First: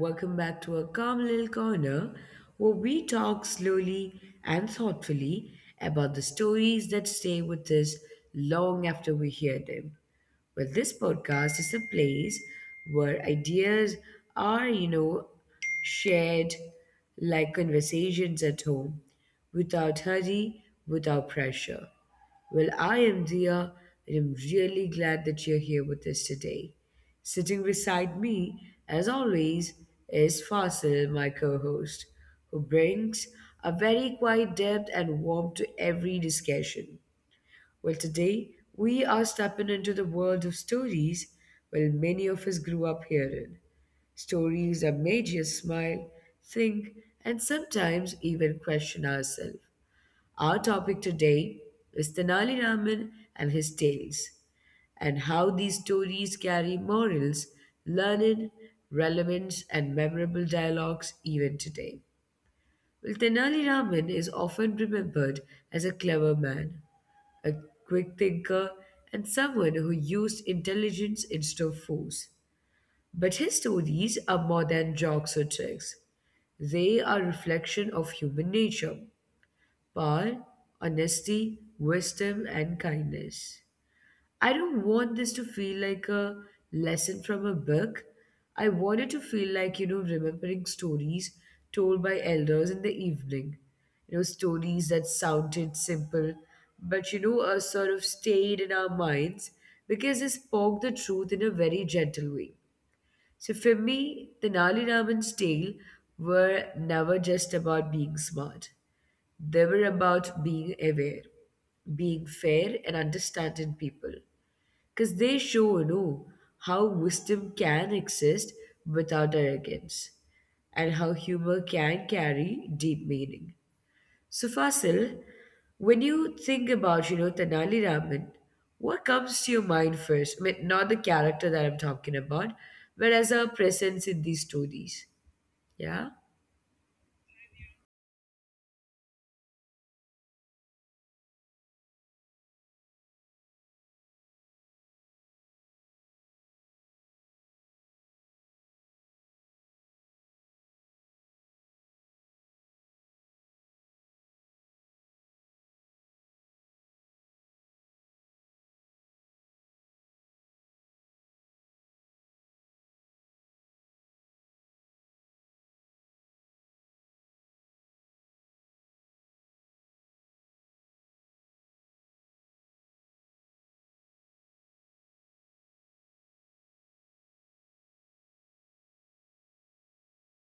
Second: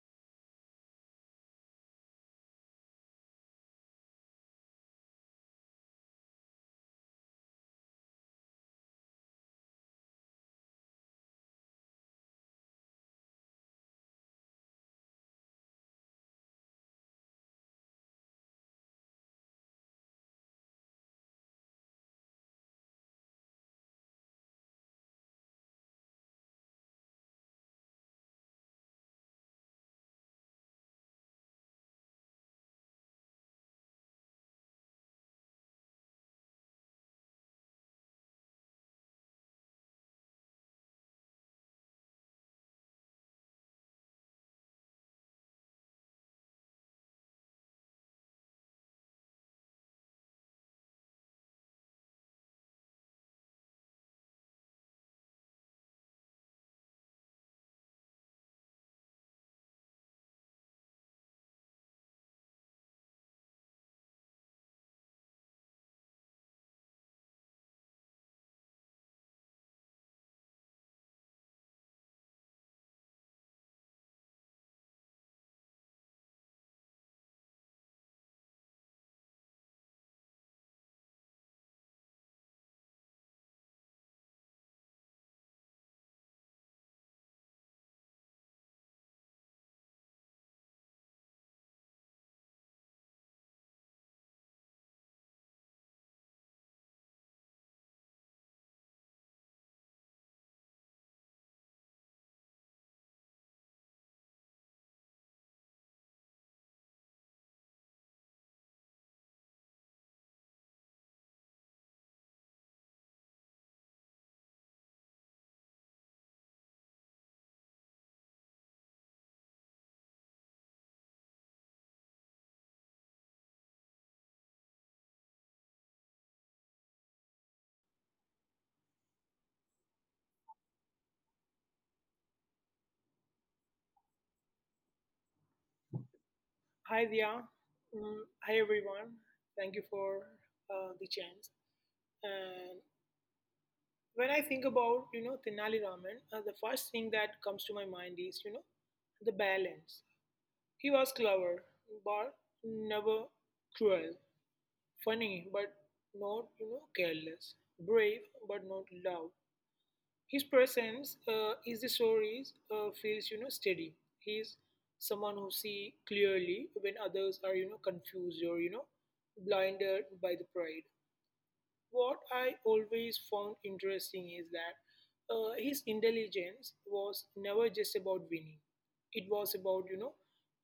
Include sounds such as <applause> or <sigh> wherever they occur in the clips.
welcome back to a calm little corner where we talk slowly and thoughtfully about the stories that stay with us long after we hear them. Well, this podcast is a place where ideas are, shared like conversations at home without hurry, without pressure. Well, I am Dia, and I'm really glad that you're here with us today. Sitting beside me, as always, is Fasil, my co host, who brings a very quiet depth and warmth to every discussion. Well, today we are stepping into the world of stories, well, many of us grew up hearing. Stories that made you smile, think, and sometimes even question ourselves. Our topic today is Tenali Raman and his tales, and how these stories carry morals, learning, relevance, and memorable dialogues even today. Well, Tenali Raman is often remembered as a clever man, a quick thinker, and someone who used intelligence instead of force. But his stories are more than jokes or tricks. They are reflection of human nature power, honesty, wisdom, and kindness. I don't want this to feel like a lesson from a book. I want it to feel like, remembering stories told by elders in the evening. You know, stories that sounded simple, but, sort of stayed in our minds because they spoke the truth in a very gentle way. So for me, the Nali Raman's tale were never just about being smart. They were about being aware, being fair, and understanding people. Because they show, how wisdom can exist without arrogance and how humor can carry deep meaning. So, Fasil, when you think about, Tanali Raman, what comes to your mind first? I mean, not the character that I'm talking about, but as a presence in these stories. Yeah? Hi, Dia. Mm, hi, everyone. Thank you for the chance. And when I think about, you know, Tenali Raman, the first thing that comes to my mind is, you know, the balance. He was clever, but never cruel. Funny, but not, you know, careless. Brave, but not loud. His presence is the stories feels you know steady. He is someone who see clearly when others are you know confused or you know blinded by the pride. What I always found interesting is that his intelligence was never just about winning. It was about you know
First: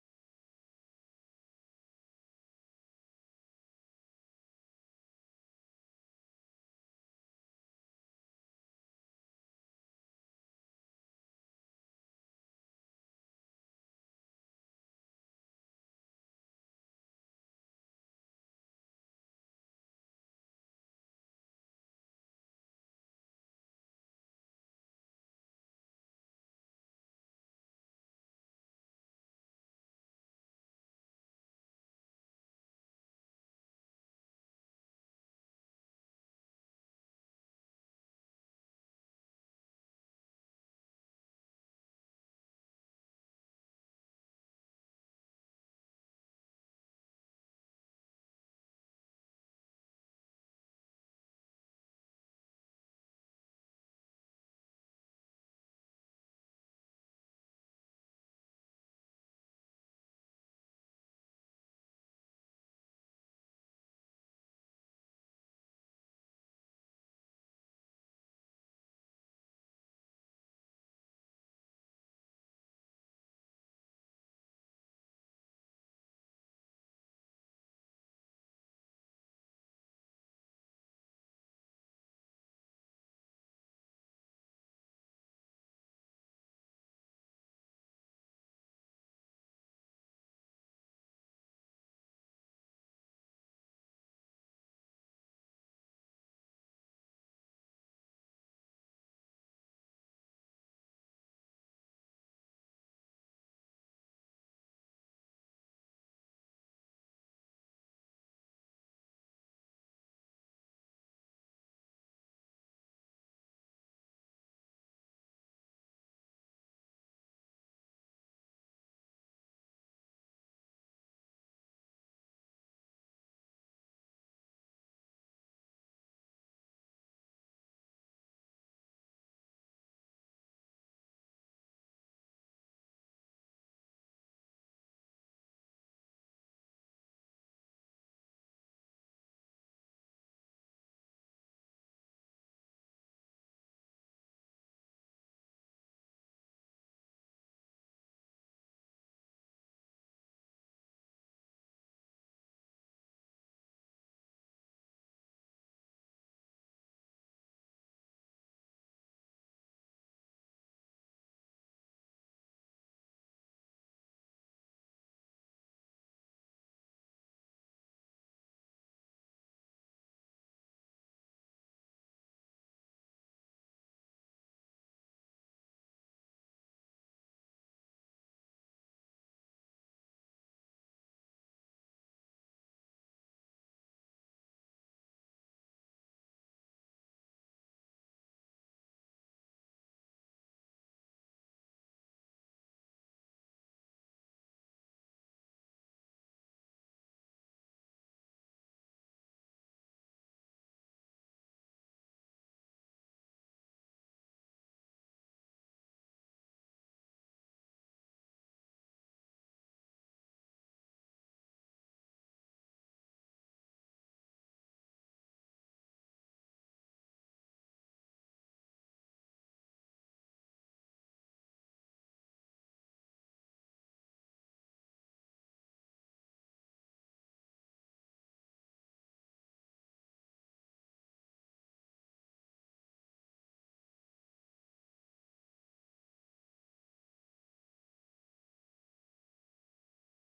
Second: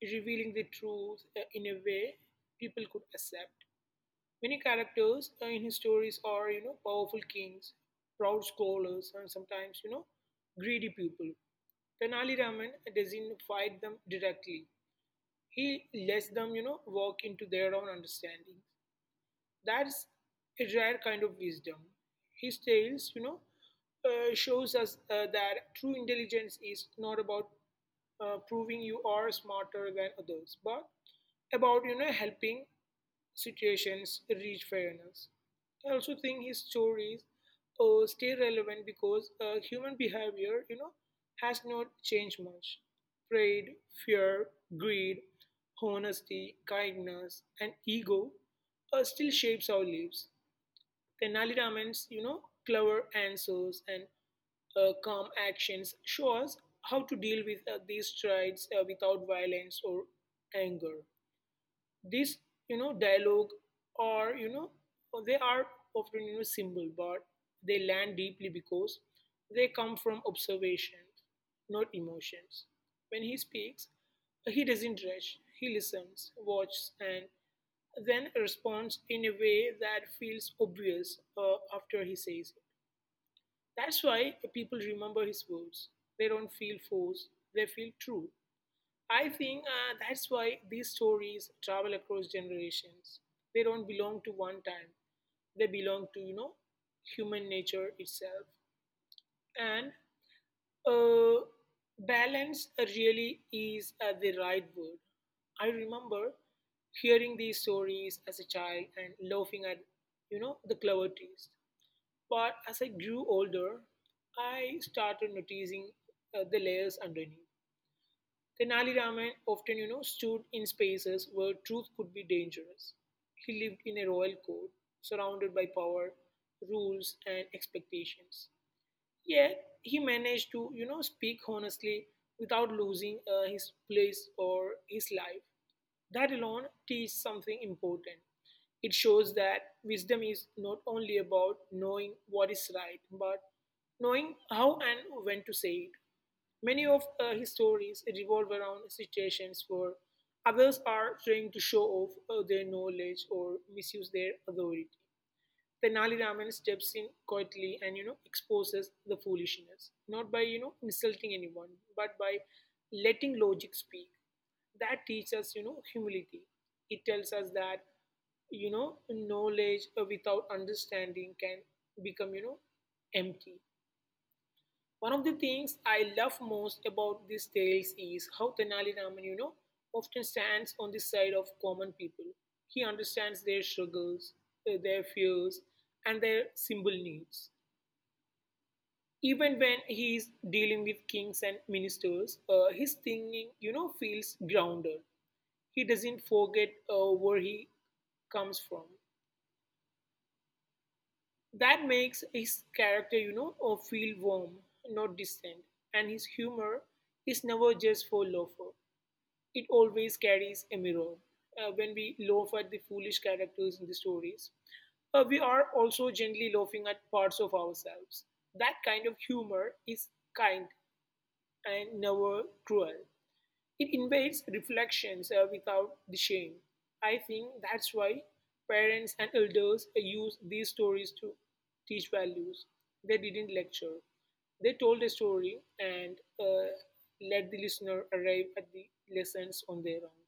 revealing the truth in a way people could accept. Many characters in his stories are, you know, powerful kings, proud scholars, and sometimes, you know, greedy people. Tenali Raman doesn't fight them directly. He lets them, you know, walk into their own understanding. That's a rare kind of wisdom. His tales, you know, shows us that true intelligence is not about proving you are smarter than others, but about you know helping situations reach fairness. I also think his stories stay relevant because human behavior, you know, has not changed much. Pride, fear, greed, honesty, kindness, and ego still shapes our lives. Tenali Raman's, you know, clever answers and calm actions show us how to deal with these traits without violence or anger, this you know dialogue or you know they are often you know simple, but they land deeply because they come from observations, not emotions. When he speaks, he doesn't rush. He listens, watches, and then responds in a way that feels obvious after he says it. That's why people remember his words. They don't feel forced, they feel true. I think that's why these stories travel across generations. They don't belong to one time. They belong to, you know, human nature itself. And uh, balance really is the right word. I remember hearing these stories as a child and laughing at, you know, the clever twist. But as I grew older, I started noticing the layers underneath. Tenali Raman often, you know, stood in spaces where truth could be dangerous. He lived in a royal court, surrounded by power, rules, and expectations. Yet he managed to, you know, speak honestly without losing his place or his life. That alone teaches something important. It shows that wisdom is not only about knowing what is right, but knowing how and when to say it. Many of his stories revolve around situations where others are trying to show off their knowledge or misuse their authority. Tenali Raman steps in quietly and you know exposes the foolishness, not by you know insulting anyone, but by letting logic speak. That teaches you know humility. It tells us that you know knowledge without understanding can become you know empty. One of the things I love most about these tales is how Tenali Raman, you know, often stands on the side of common people. He understands their struggles, their fears, and their simple needs. Even when he is dealing with kings and ministers, his thinking, you know, feels grounded. He doesn't forget where he comes from. That makes his character, you know, feel warm, not distant. And his humor is never just for laughter, it always carries a mirror. When we laugh at the foolish characters in the stories, we are also gently laughing at parts of ourselves. That kind of humor is kind and never cruel. It invites reflections without the shame. I think that's why parents and elders use these stories to teach values. They didn't lecture, they told a story and let the listener arrive at the lessons on their own.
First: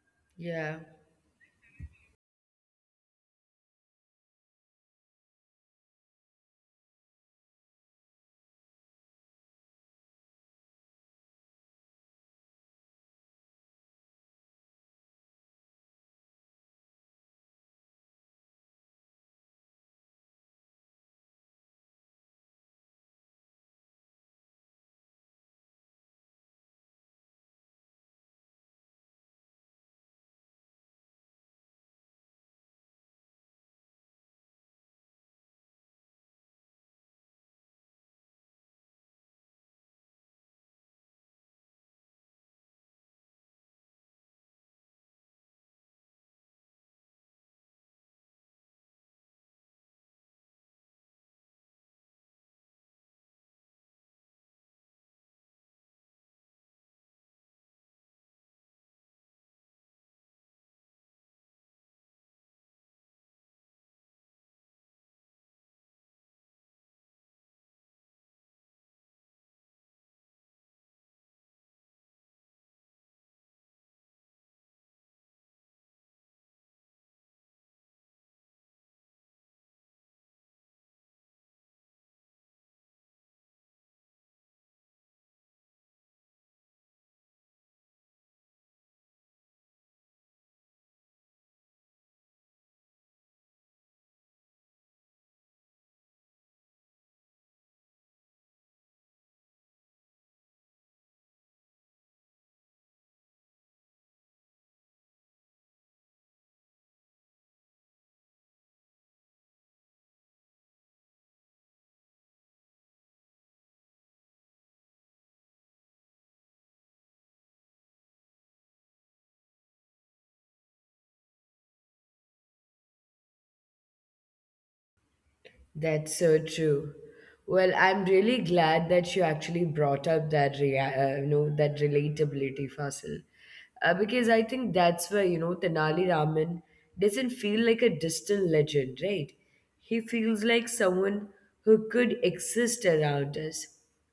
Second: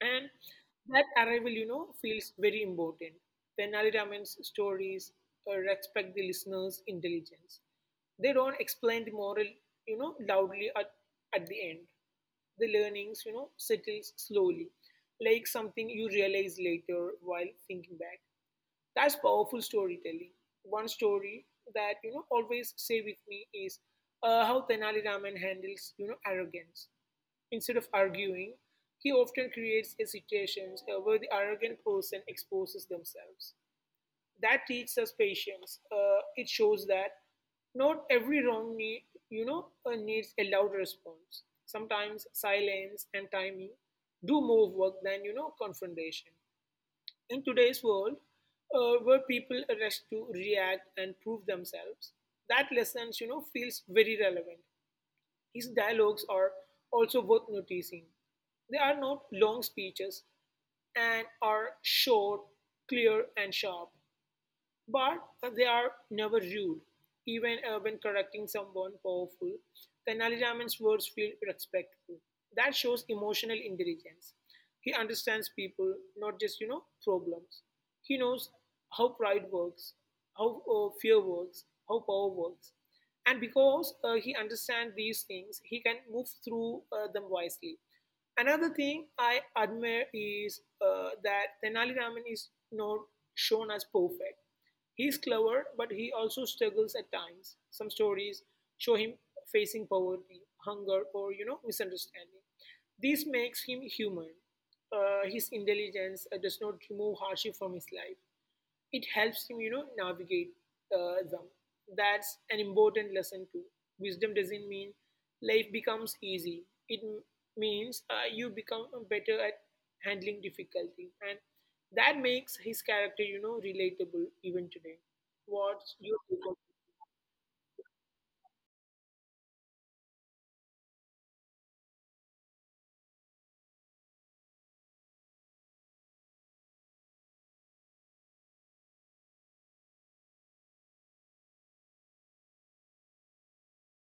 And Yeah. that arrival, you know, feels very important. Tenali Raman's stories respect the listener's intelligence. They don't explain the moral, you know, loudly at the end. The learnings, you know, settles slowly, like something you realize later while thinking back. That's powerful storytelling. One story that, you know, always stay with me is how Tenali Raman handles, you know, arrogance. Instead of arguing, he often creates a situation where the arrogant person exposes themselves. That teaches us patience. It shows that not every wrong needs a loud response. Sometimes silence and timing do more work than you know confrontation. In today's world, where people rush to react and prove themselves, that lesson you know feels very relevant. His dialogues are also worth noticing. They are not long speeches, and are short, clear, and sharp. But they are never rude. Even when correcting someone powerful, Tenali Raman's words feel respectful. That shows emotional intelligence. He understands people, not just, you know, problems. He knows how pride works, how fear works, how power works. And because he understands these things, he can move through them wisely. Another thing I admire is that Tenali Raman is not shown as perfect. He's clever, but he also struggles at times. Some stories show him facing poverty, hunger, or you know misunderstanding. This makes him human. His intelligence does not remove hardship from his life. It helps him, you know, navigate them. That's an important lesson too. Wisdom doesn't mean life becomes easy. It means you become better at handling difficulty. And that makes his character, you know, relatable even today. What's your That's so take on— true. Well, I'm really glad that you actually brought up that that relatability Fasil, because I think that's where you know Tenali Raman doesn't feel like a distant legend, right? He feels like someone who could exist around us.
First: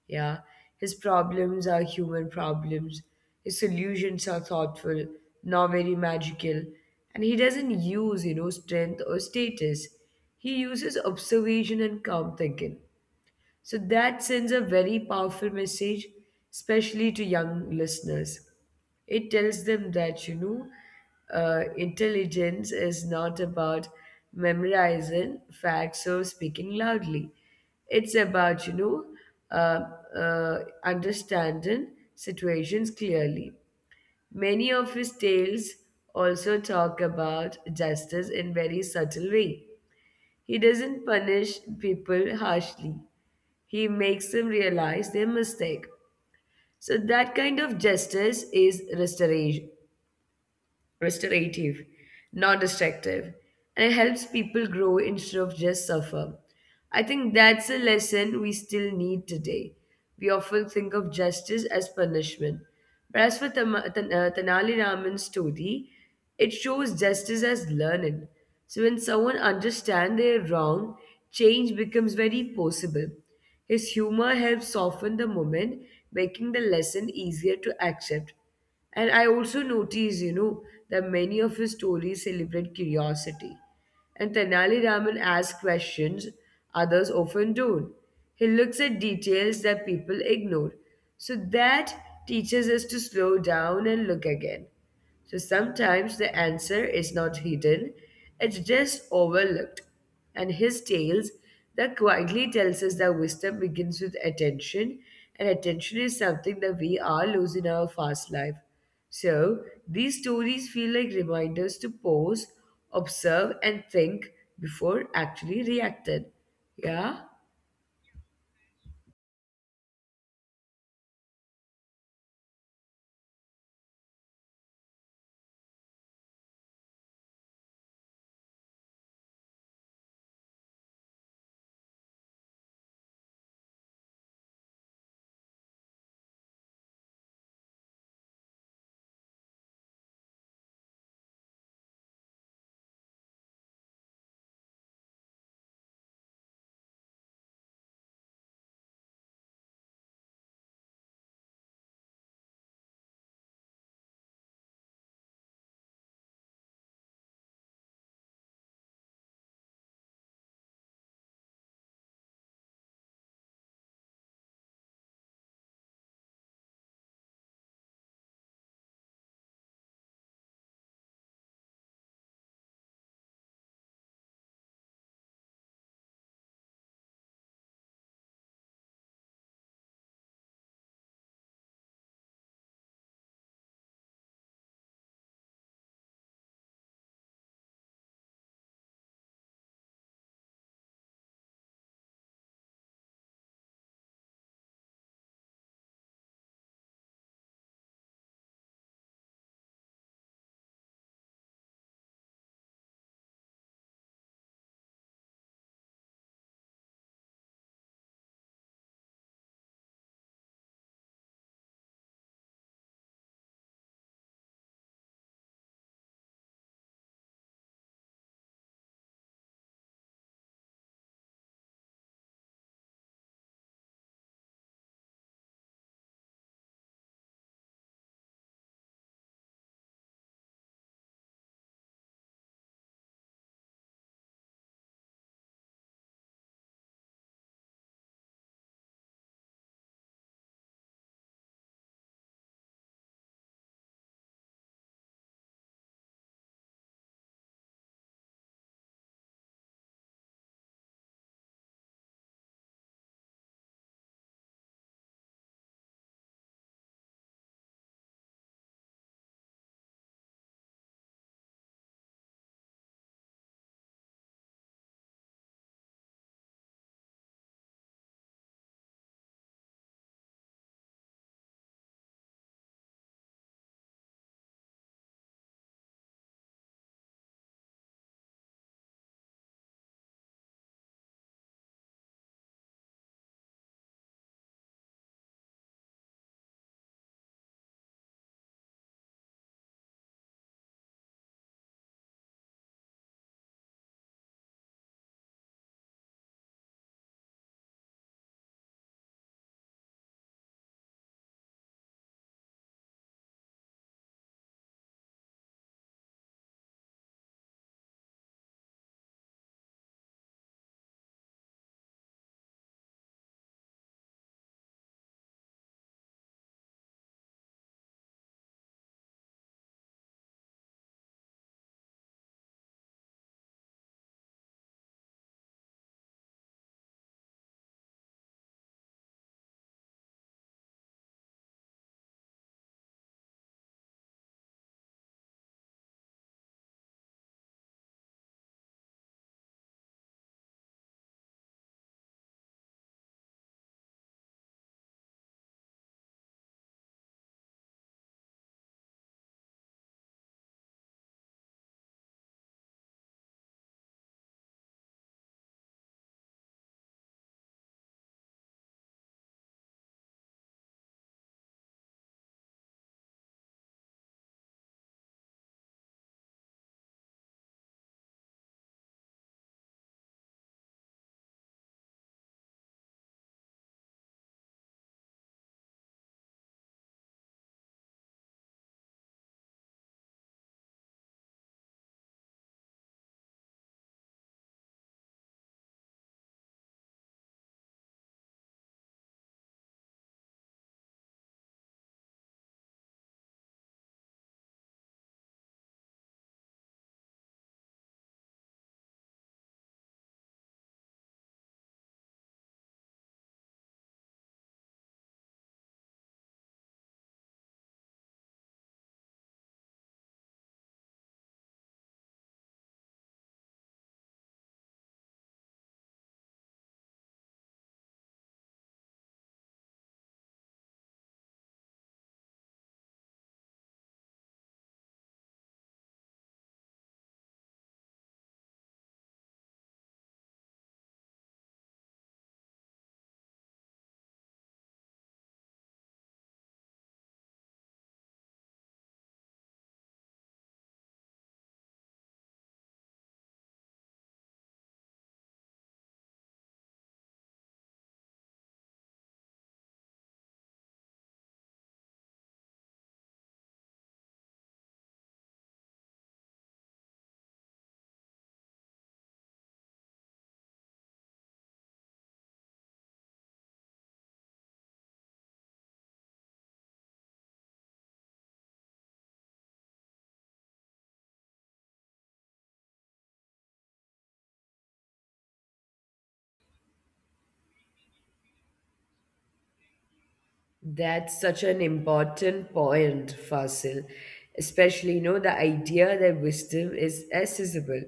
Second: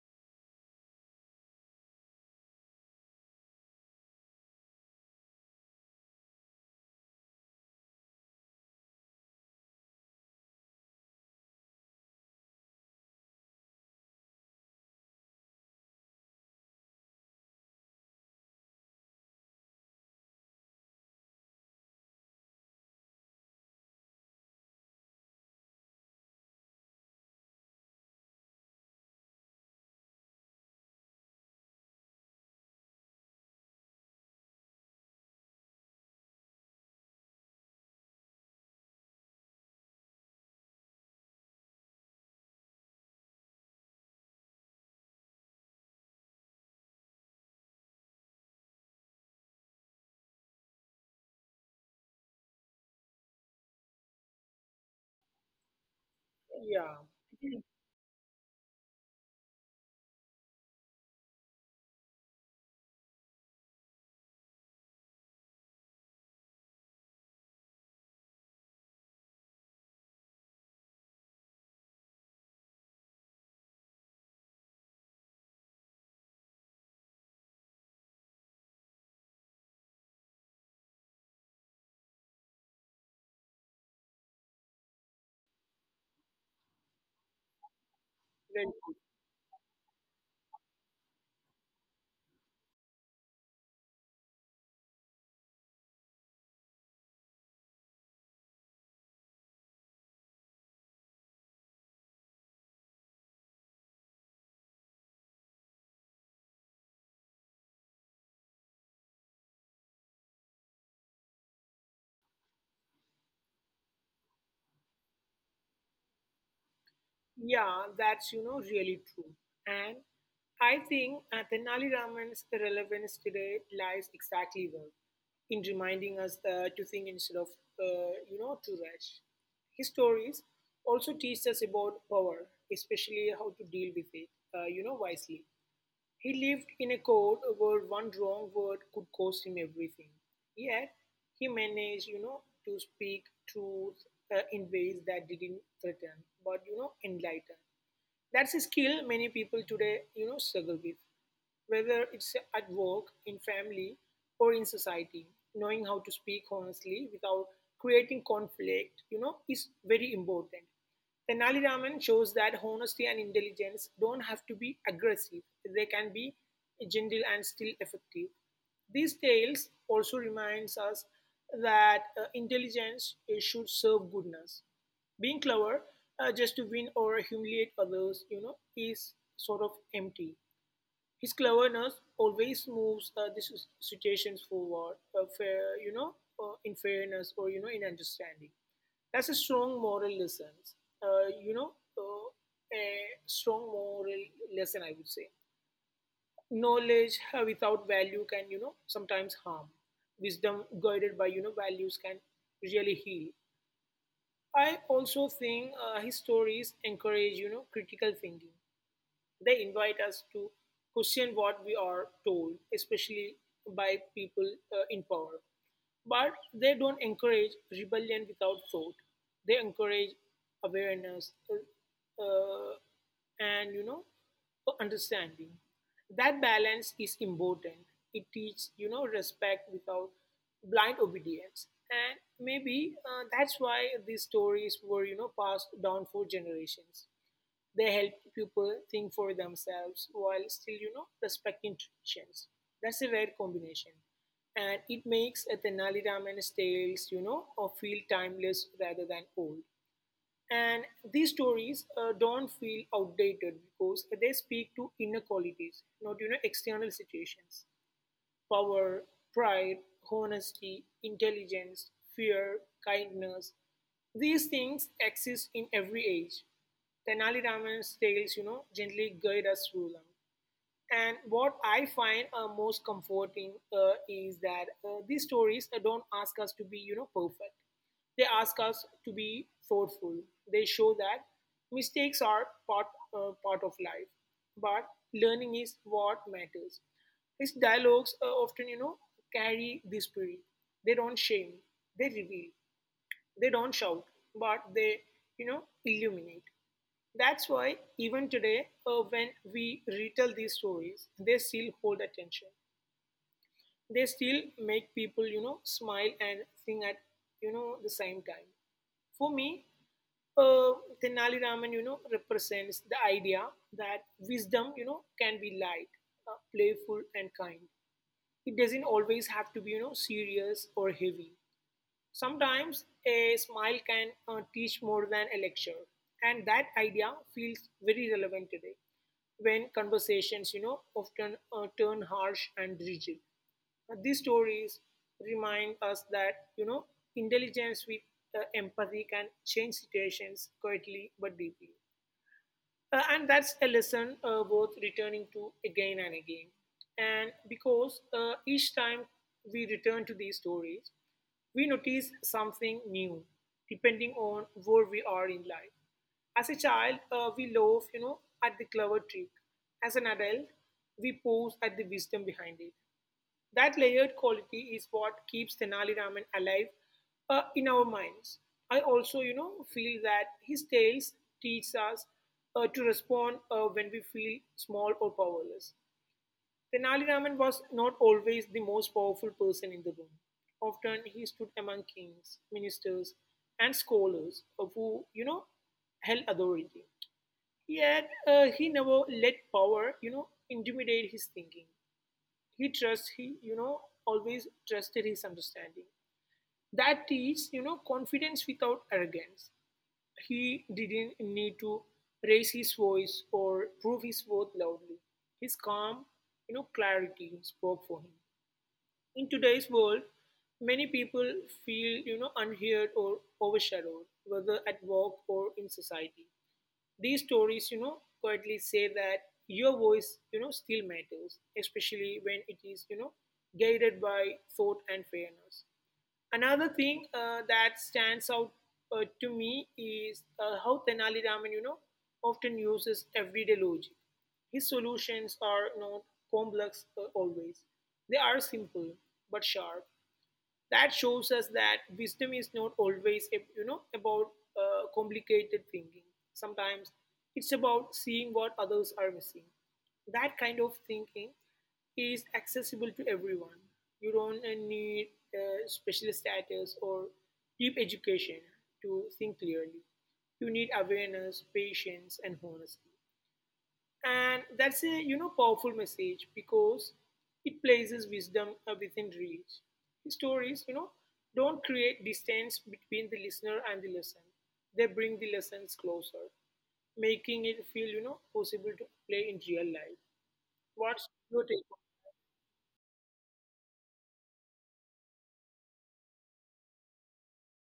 Yeah, his problems are human problems. His solutions are thoughtful, not very magical, and he doesn't use you know strength or status. He uses observation and calm thinking. So that sends a very powerful message, especially to young listeners. It tells them that, intelligence is not about memorizing facts or speaking loudly. It's about, uh, understanding situations clearly. Many of his tales also talk about justice in very subtle way. He doesn't punish people harshly. He makes them realize their mistake. So that kind of justice is restoration restorative, not destructive, and it helps people grow instead of just suffer. I Yeah. think that's a lesson we still need today. We often think of justice as punishment, but as for Tanali Raman's story, it shows justice as learning. So when someone understands their wrong, change becomes very possible. His humor helps soften the moment, making the lesson easier to accept. And I also notice, that many of his stories celebrate curiosity. And Tenali Raman asks questions others often don't. He looks at Well, details that people ignore. So that teaches us to slow down and look again. So sometimes the answer is not hidden, it's just overlooked. And his tales that quietly tells us that wisdom begins with attention, and attention is something that we are losing our fast life. So these stories feel like reminders to pause, observe, and think before actually reacting. Yeah? yeah, that's, you know, really true. And I think Tenali Raman's relevance today lies exactly there, in reminding us to think instead of, you know, to rush. His stories also teach us about power, especially how to deal with it, you know, wisely. He lived in a court where one wrong word could cost him everything. Yet he managed, you know, to speak truth in ways that didn't threaten, but you know, enlighten. That's a skill many people today, you know, struggle with. Whether it's at work, in family, or in society, knowing how to speak honestly without creating conflict, you know, is very important. Tenali Raman shows that honesty and intelligence don't have to be aggressive. They can be gentle and still effective. These tales also reminds us that intelligence should serve goodness. Being clever just to win or humiliate others, you know, is sort of empty. His cleverness always moves situations forward, fair, you know, in fairness or you know, in understanding. That's a strong moral lesson. Uh, you know, uh, a strong moral lesson, I would say. Knowledge without value can, you know, sometimes harm. Wisdom guided by, you know, values can really heal. I also think his stories encourage, you know, critical thinking. They invite us to question what we are told, especially by people in power. But they don't encourage rebellion without thought. They encourage awareness and you know understanding. That balance is important. It teaches you know respect without blind obedience, and maybe that's why these stories were you know passed down for generations. They help people think for themselves while still, you know, respecting traditions. That's a rare combination. And it makes a Tenali Raman's tales, you know, or feel timeless rather than old. And these stories don't feel outdated because they speak to inner qualities, not, you know, external situations: power, pride, honesty, intelligence, fear, kindness. These things exist in every age. Tenali Raman's tales, you know, gently guide us through them. And what I find most comforting is that these stories don't ask us to be, you know, perfect. They ask us to be thoughtful. They show that mistakes are part of life, but learning is what matters. His dialogues often, you know, carry this spirit. They don't shame. They reveal. They don't shout, but they, you know, illuminate. That's why, even today, when we retell these stories, they still hold attention. They still make people, you know, smile and sing at, you know, the same time. For me, uh, Tenali Raman, you know, represents the idea that wisdom, you know, can be light, playful, and kind. It doesn't always have to be, you know, serious or heavy. Sometimes a smile can teach more than a lecture, and that idea feels very relevant today when conversations, you know, often turn harsh and rigid. These stories remind us that, you know, intelligence with empathy can change situations quietly but deeply. And that's a lesson worth returning to again and again. And because each time we return to these stories, we notice something new, depending on where we are in life. As a child, we laugh, you know, at the clever trick. As an adult, we pause at the wisdom behind it. That layered quality is what keeps Tenali Raman alive in our minds. I also, feel that his tales teach us to respond when we feel small or powerless. Tenali Raman was not always the most powerful person in the room. Often he stood among kings, ministers, and scholars who, held authority. Yet he never let power, intimidate his thinking. He trusts, he, always trusted his understanding. That is, confidence without arrogance. He didn't need to raise his voice or prove his worth loudly. His calm, clarity spoke for him. In today's world, many people feel, unheard or overshadowed, whether at work or in society. These stories, quietly say that your voice, still matters, especially when it is, guided by thought and fairness. Another thing that stands out to me is how Tenali Raman, often uses everyday logic. His solutions are not complex always. They are simple but sharp, that shows us that wisdom is not always about complicated thinking. Sometimes it's about seeing what others are missing. That kind of thinking is accessible to everyone. You don't need special status or deep education to think clearly. You need awareness, patience, and honesty, and that's a powerful message, because it places wisdom within reach. Stories, don't create distance between the listener and the lesson. They bring the lessons closer, making it feel, possible to play in real life. What's That's such your an take on— important point, Fasil. Especially, the idea that wisdom is accessible.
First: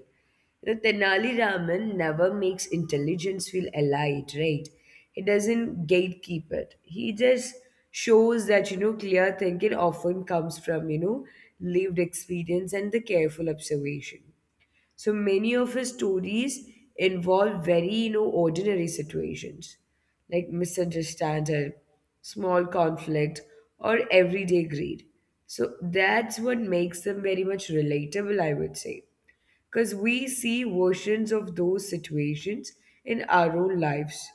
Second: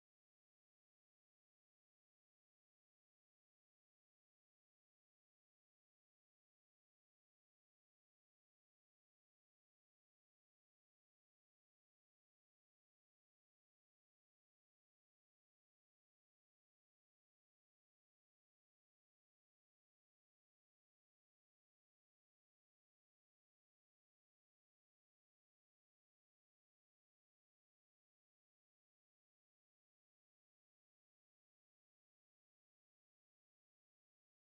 You know, Tenali Raman never makes intelligence feel allied, right? He doesn't gatekeep it. He just shows that, clear thinking often comes from, lived experience and the careful observation. So many of his stories involve very, ordinary situations like misunderstanding, small conflict, or everyday greed. So that's what makes them very much relatable, I would say because we see versions of those situations in our own lives.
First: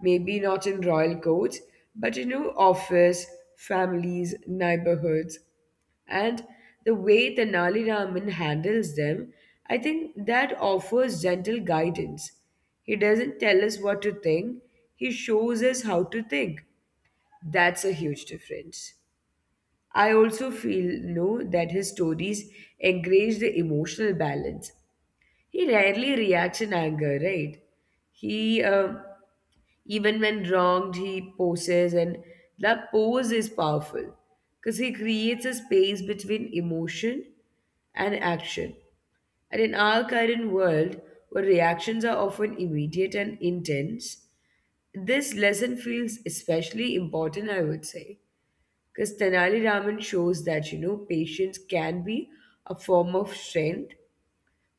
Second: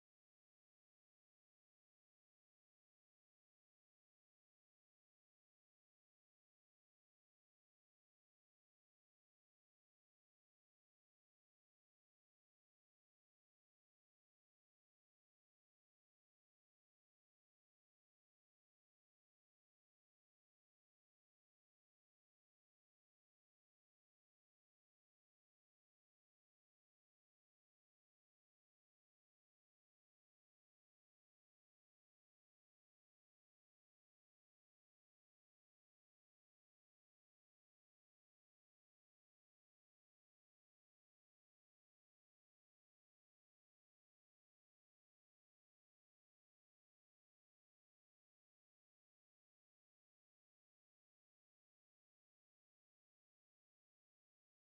Maybe not in royal courts, but in our office, families, neighborhoods. And the way Tenali Raman handles them, I think that offers gentle guidance. He doesn't tell us what to think, he shows us how to think. That's a huge difference. I also feel no that his stories encourage the emotional balance he rarely reacts in anger, right? He, um Even when wronged, he poses, and that pose is powerful because he creates a space between emotion and action. And in our current world, where reactions are often immediate and intense, this lesson feels especially important, I would say, because Tenali Raman shows that, patience can be a form of strength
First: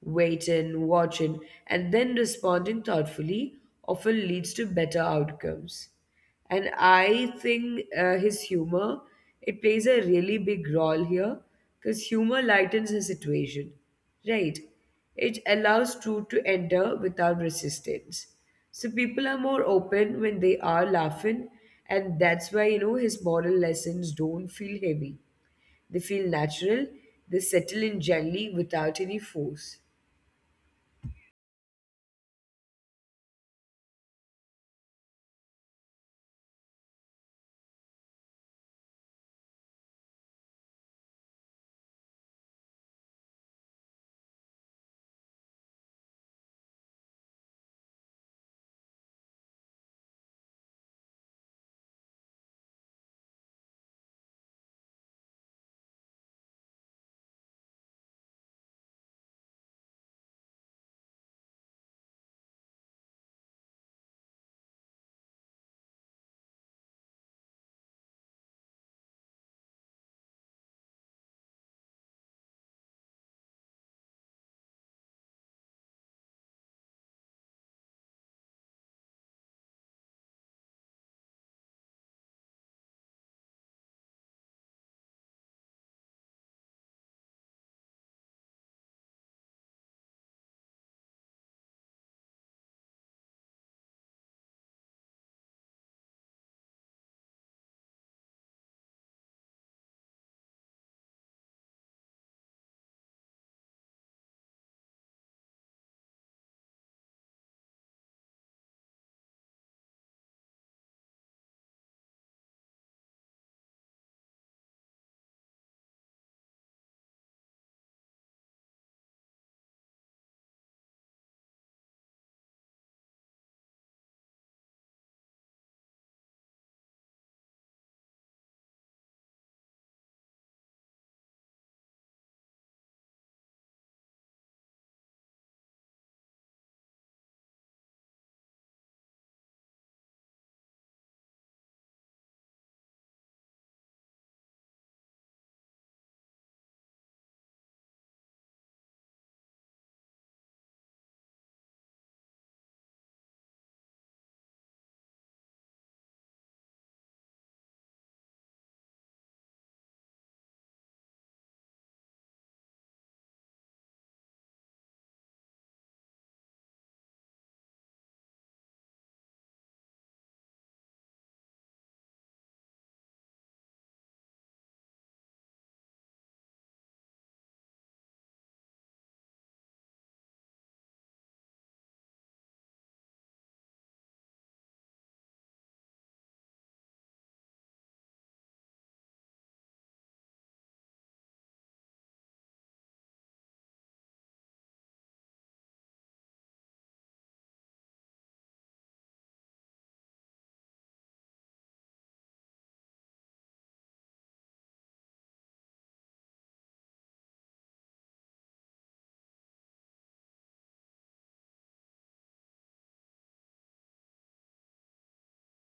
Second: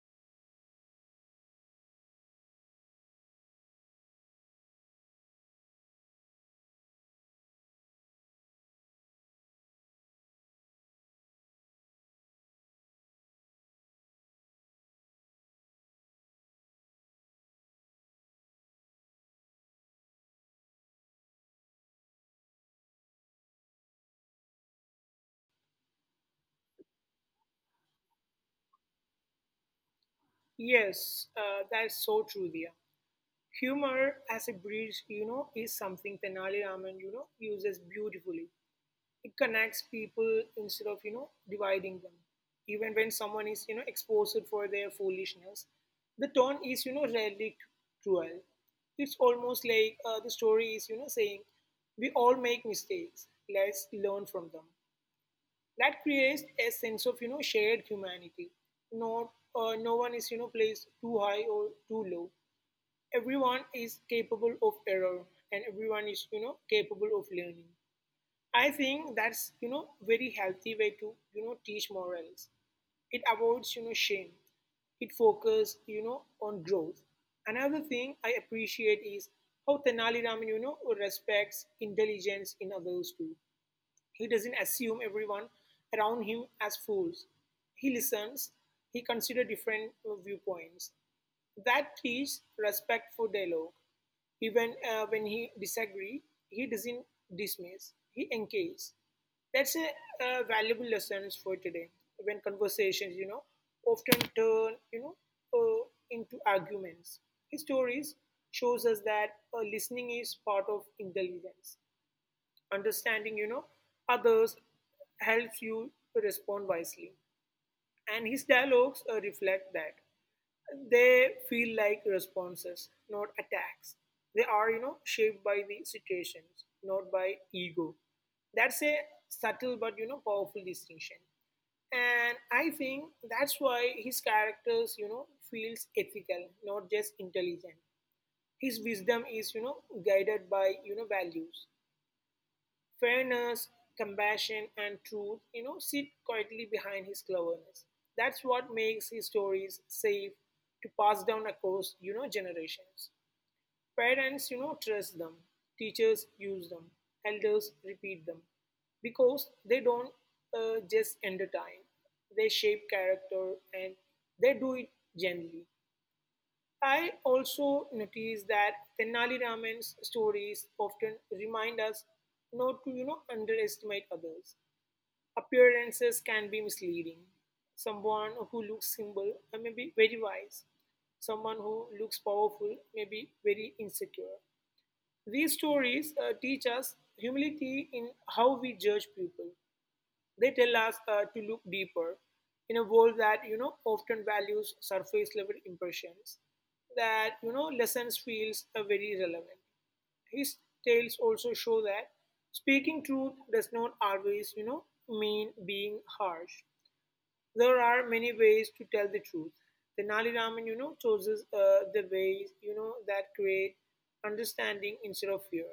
waiting, watching, and then responding thoughtfully often leads to better outcomes. And I think his humor it plays a really big role here because humor lightens the situation, right? It allows truth to enter without resistance. So people are more open when they are laughing, and that's why you know his moral lessons don't feel heavy. They feel natural. They settle in gently without any force. Yes, that's so true there. Humor as a bridge, is something Tenali Raman, uses beautifully. It connects people instead of, dividing them. Even when someone is, exposed for their foolishness, the tone is, rarely cruel. It's almost like the story is, saying we all make mistakes, let's learn from them. That creates a sense of, shared humanity. Not uh, no one is, placed too high or too low. Everyone is capable of error, and everyone is, capable of learning. I think that's, very healthy way to, teach morals. It avoids, shame. It focuses, on growth. Another thing I appreciate is how Tenali Raman, respects intelligence in others too. He doesn't assume everyone around him as fools. He listens, he considers different viewpoints. That teaches respect for dialogue. Even when he disagrees, he doesn't dismiss, he engages. That's a, valuable lesson for today, when conversations, often turn, uh, into arguments. His stories shows us that listening is part of intelligence. Understanding, others helps you to respond wisely, and his dialogues reflect that. They feel like responses, not attacks. They are, shaped by the situations, not by ego. That's a subtle but, powerful distinction, and I think that's why his characters, feels ethical, not just intelligent. His wisdom is, guided by, values. Fairness, compassion, and truth, sit quietly behind his cleverness. That's what makes his stories safe to pass down across, generations. Parents, trust them. Teachers use them. Elders repeat them. Because they don't just entertain, they shape character, and they do it gently. I also notice that Tenali Raman's stories often remind us not to, underestimate others. Appearances can be misleading. Someone who looks simple may be very wise. Someone who looks powerful may be very insecure. These stories teach us humility in how we judge people. They tell us to look deeper. In a world that, often values surface level impressions, that, lessons feels are very relevant. His tales also show that speaking truth does not always, mean being harsh. There are many ways to tell the truth. The Nali Raman, chooses the ways, that create understanding instead of fear.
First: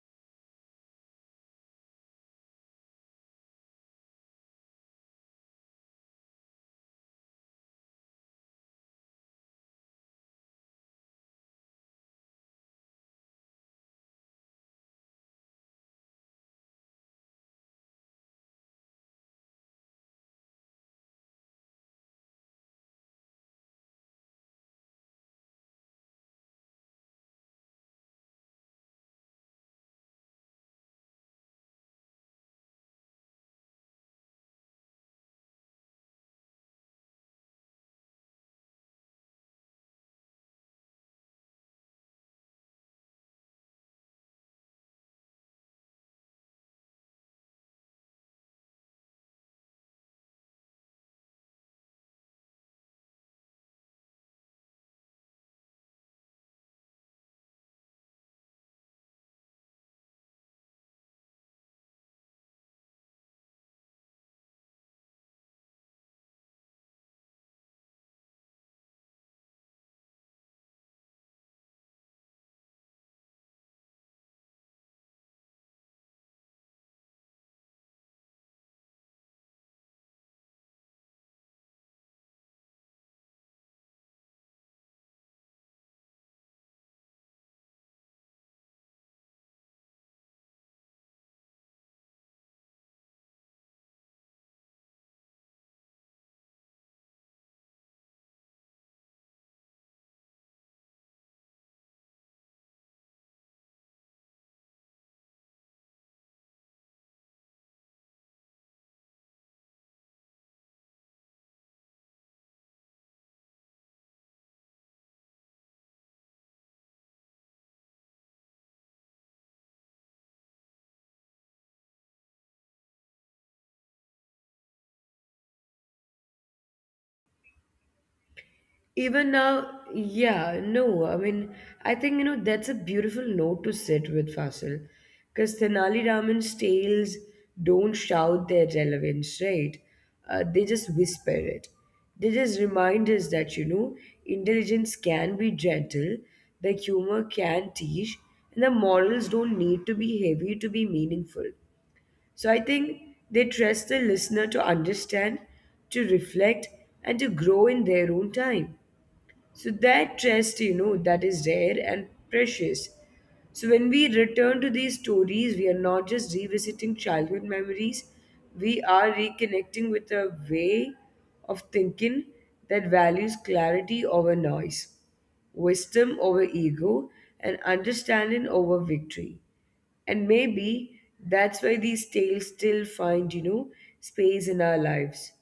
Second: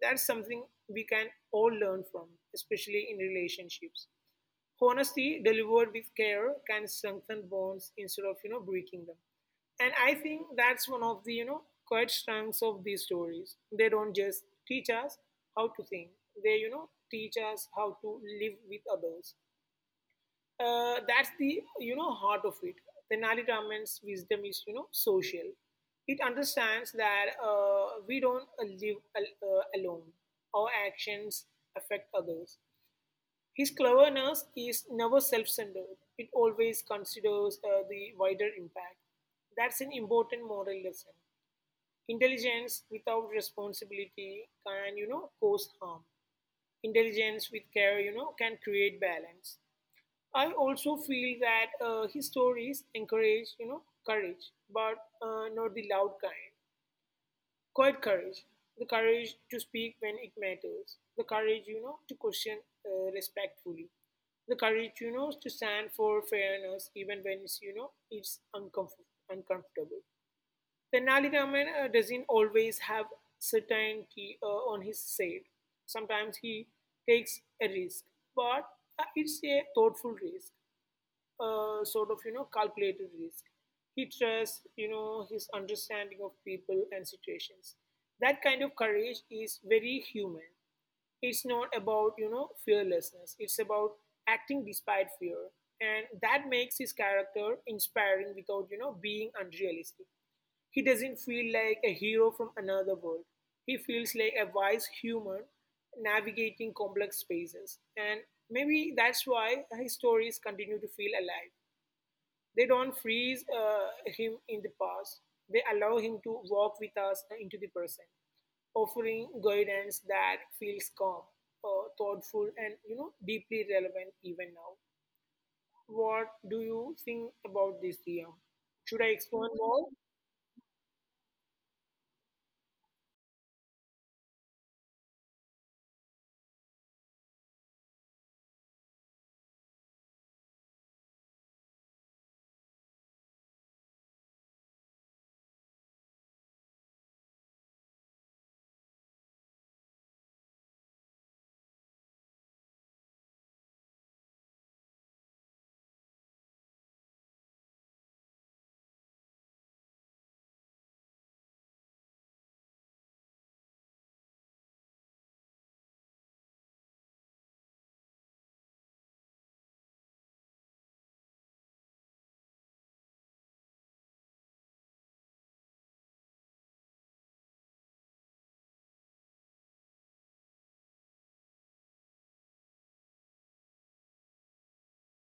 That's something we can all learn from, especially in relationships. Honesty delivered with care can strengthen bonds instead of, breaking them. And I think that's one of the, quiet strengths of these stories. They don't just teach us how to think; they, teach us how to live with others. That's the, heart of it. Tenali Raman's wisdom is, social. It understands that we don't alone. Our actions affect others. His cleverness is never self centered, it always considers the wider impact. That's an important moral lesson. Intelligence without responsibility can, cause harm. Intelligence with care, can create balance. I also feel that his stories encourage, courage, but not the loud kind. Quite courage. The courage to speak when it matters. The courage, to question respectfully. The courage, to stand for fairness even when it's, uncomfortable. Tenali Raman doesn't always have certainty on his side. Sometimes he takes a risk, but it's a thoughtful risk, sort of, calculated risk. He trusts, his understanding of people and situations. That kind of courage is very human. It's not about, fearlessness. It's about acting despite fear, and that makes his character inspiring without, being unrealistic. He doesn't feel like a hero from another world. He feels like a wise human navigating complex spaces. And maybe that's why his stories continue to feel alive. They don't freeze him in the past, they allow him to walk with us into the present, offering guidance that feels calm, thoughtful, and, deeply relevant even now. What do you think about this, Dia? Should I Even explain now, more? yeah, no. I mean, I think, that's a beautiful note to sit with, Fasil. Because Tenali Raman's tales don't shout their relevance, right? They just whisper it. They just remind us that, intelligence can be gentle, the humor can teach, and the morals don't need to be heavy to be meaningful. So I think they trust the listener to understand, to reflect, and to grow in their own time. So that trust, that is rare and precious. So when we return to these stories, we are not just revisiting childhood memories, we are reconnecting with a way of thinking that values clarity over noise, wisdom over ego, and understanding over victory. And maybe that's why these tales still find, space in our lives.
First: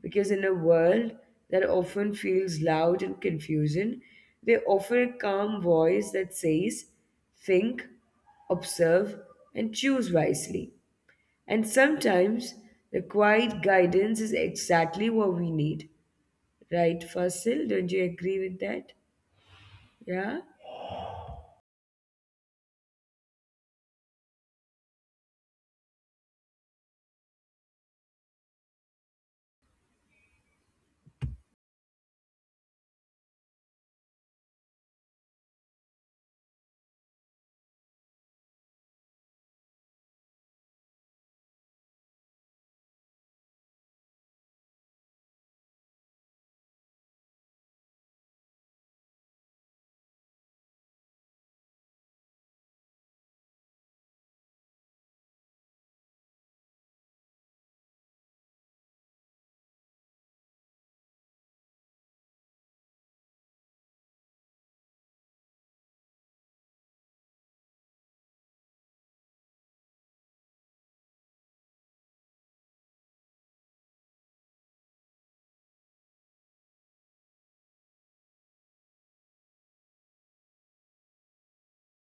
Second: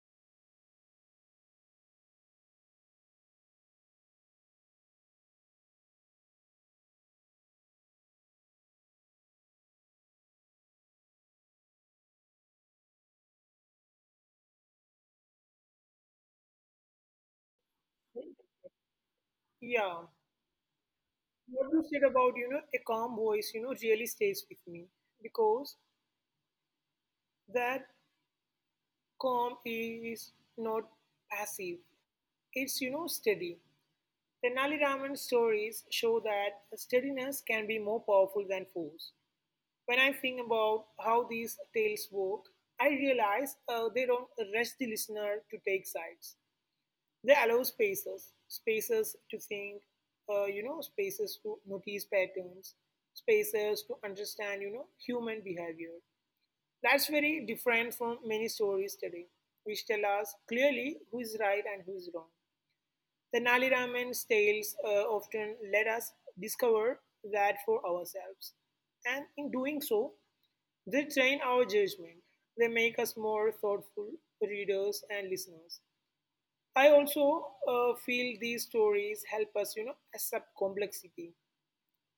Because in a world that often feels loud and confusing, they offer a calm voice that says, think, observe, and choose wisely. And sometimes the quiet guidance is exactly what we need. Right, Fasil? Don't you agree with that? Yeah. Yeah? What you said about, a calm voice, really stays with me, because that calm is not passive, it's, steady. Tenali Raman stories show that steadiness can be more powerful than force. When I think about how these tales work, I realize they don't rush the listener to take sides. They allow spaces, spaces to think, spaces to notice patterns, spaces to understand, human behavior. That's very different from many stories today, which tell us clearly who is right and who is wrong. The Nali Raman's tales often let us discover that for ourselves. And in doing so, they train our judgment. They make us more thoughtful readers and listeners. I also feel these stories help us, accept complexity.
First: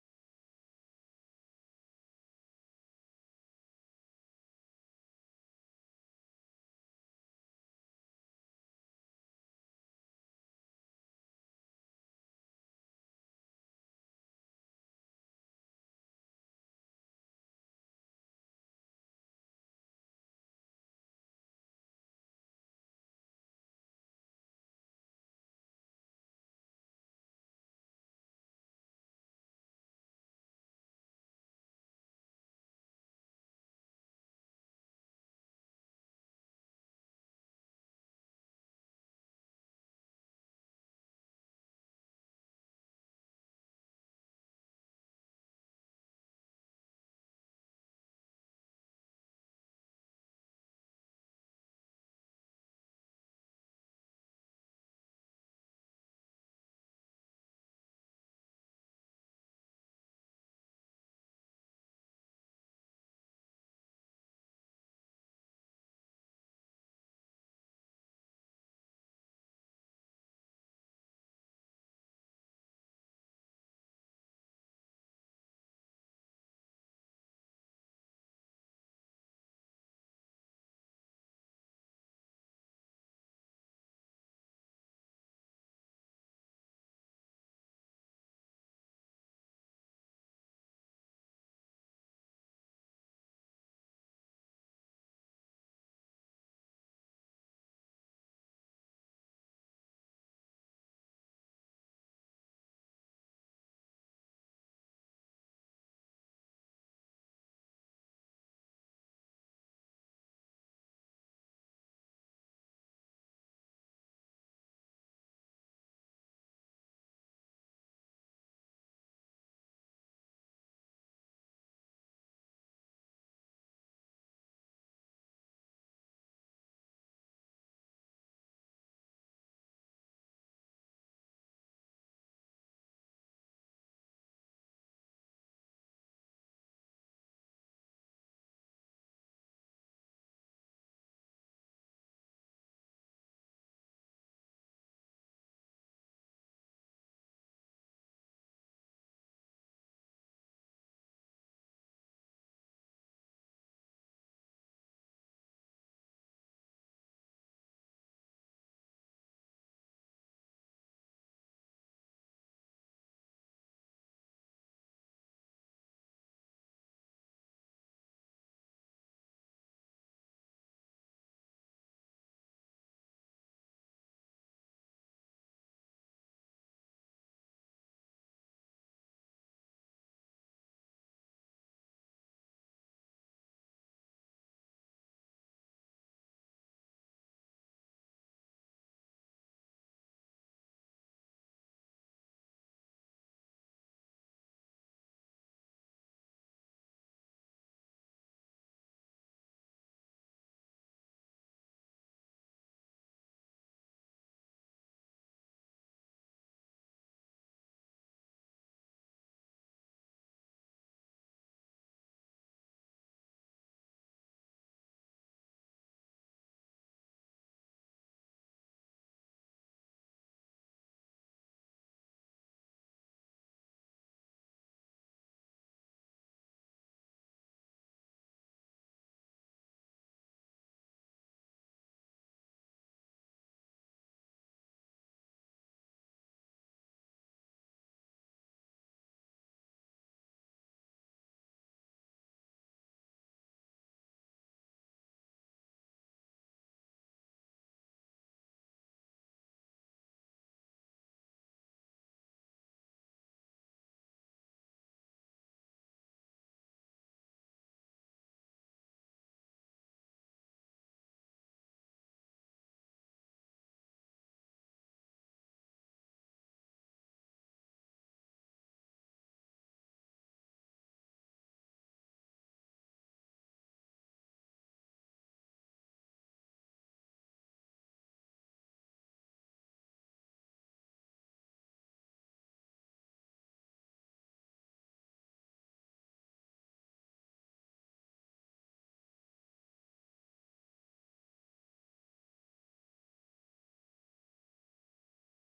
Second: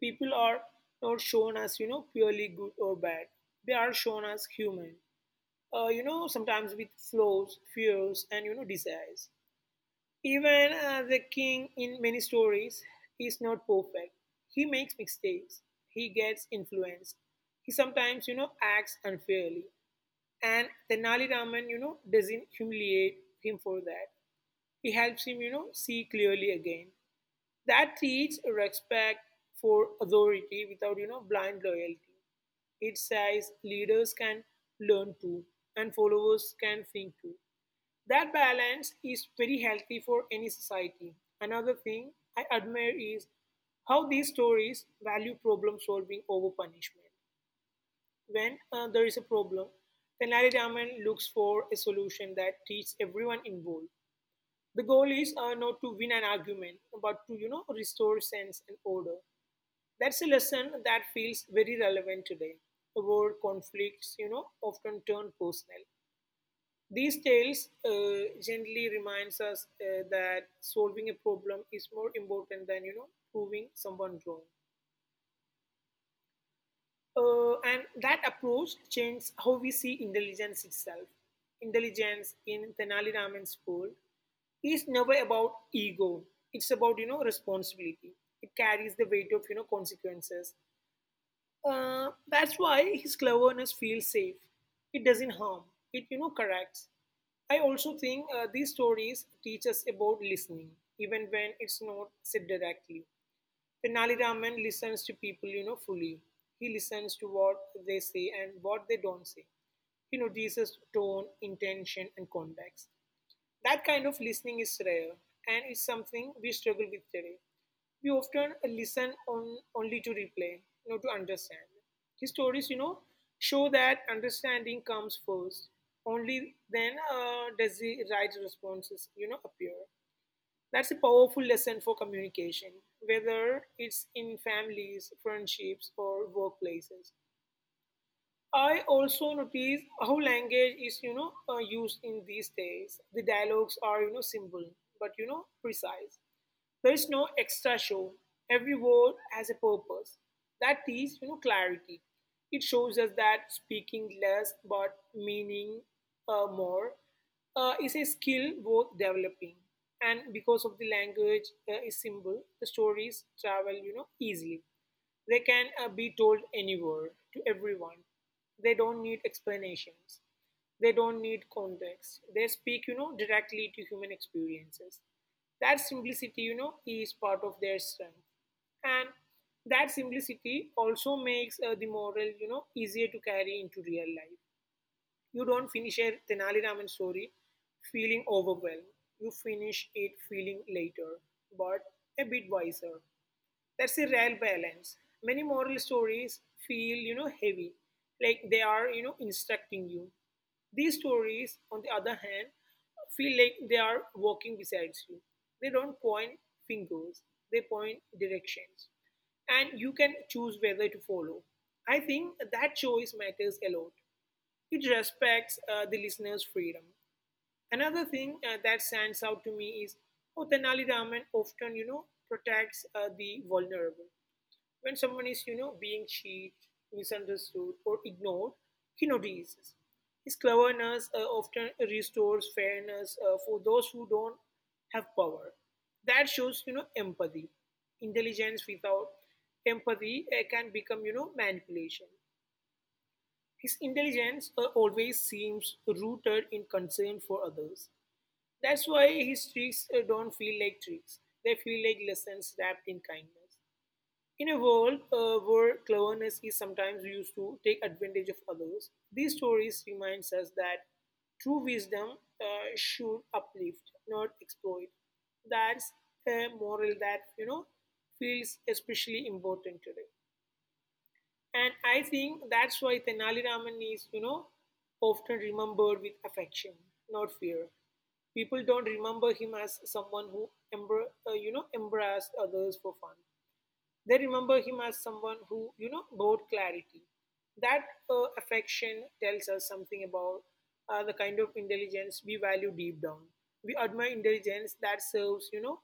People are not shown as, purely good or bad. They are shown as human. Sometimes with flaws, fears, and, desires. Even the king in many stories is not perfect. He makes mistakes. He gets influenced. He sometimes, acts unfairly. And Tenali Raman, doesn't humiliate him for that, he helps him, see clearly again. That teaches respect for authority without, blind loyalty. It says leaders can learn too, and followers can think too. That balance is very healthy for any society. Another thing I admire is how these stories value problem solving over punishment. When there is a problem, Tenali Raman looks for a solution that teaches everyone involved. The goal is not to win an argument, but to, restore sense and order. That's a lesson that feels very relevant today, where conflicts, often turn personal. These tales gently reminds us that solving a problem is more important than, proving someone wrong. And that approach changed how we see intelligence itself. Intelligence in Tenali Raman's world is never about ego. It's about, responsibility. It carries the weight of, consequences. That's why his cleverness feels safe. It doesn't harm. It, corrects. I also think these stories teach us about listening, even when it's not said directly. Tenali Raman listens to people, fully. He listens to what they say and what they don't say. He notices tone, intention, and context. That kind of listening is rare and is something we struggle with today. We often listen on, only to replay, not to understand. His stories, show that understanding comes first. Only then does the right responses, appear. That's a powerful lesson for communication, whether it's in families, friendships, or workplaces. I also notice how language is, used in these days. The dialogues are, simple but, precise. There's no extra show. Every word has a purpose. That is, clarity. It shows us that speaking less but meaning more is a skill worth developing. And because of the language is simple, the stories travel, easily. They can be told anywhere to everyone. They don't need explanations. They don't need context. They speak, directly to human experiences. That simplicity, is part of their strength. And that simplicity also makes the moral, easier to carry into real life. You don't finish a Tenali Raman story feeling overwhelmed. You finish it feeling later, but a bit wiser. That's a rare balance. Many moral stories feel, heavy, like they are, instructing you. These stories, on the other hand, feel like they are walking beside you. They don't point fingers, they point directions. And you can choose whether to follow. I think that choice matters a lot. It respects the listener's freedom. Another thing that stands out to me is how Tenali Raman often, protects the vulnerable. When someone is, being cheated, misunderstood, or ignored, he notices. His cleverness often restores fairness for those who don't have power. That shows, empathy. Intelligence without empathy can become, manipulation. His intelligence always seems rooted in concern for others. That's why his tricks don't feel like tricks. They feel like lessons wrapped in kindness. In a world where cleverness is sometimes used to take advantage of others, these stories reminds us that true wisdom should uplift, not exploit. That's a moral that feels especially important today, and I think that's why Tenali Raman is often remembered with affection, not fear. People don't remember him as someone who embarrassed others for fun, they remember him as someone who, brought clarity. That affection tells us something about the kind of intelligence we value deep down. We admire intelligence that serves,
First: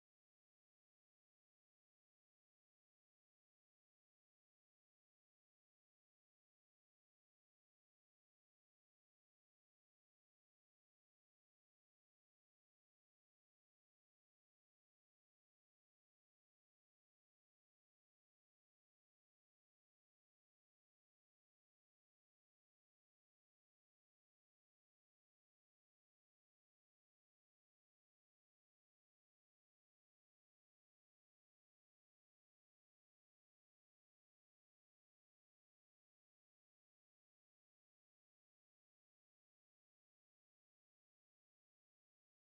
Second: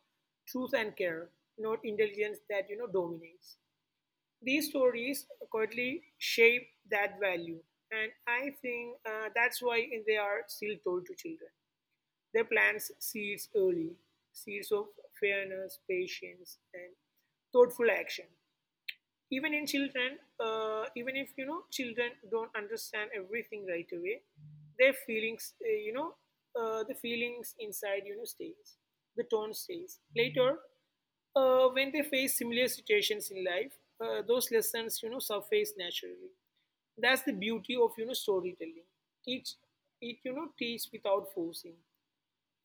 truth and care, not intelligence that, dominates. These stories quietly shape that value. And I think that's why they are still told to children. They plant seeds early, seeds of fairness, patience, and thoughtful action even in children even if children don't understand everything right away, their feelings the feelings inside stays, the tone stays later when they face similar situations in life those lessons surface naturally. That's the beauty of storytelling, teach it you know teach without forcing.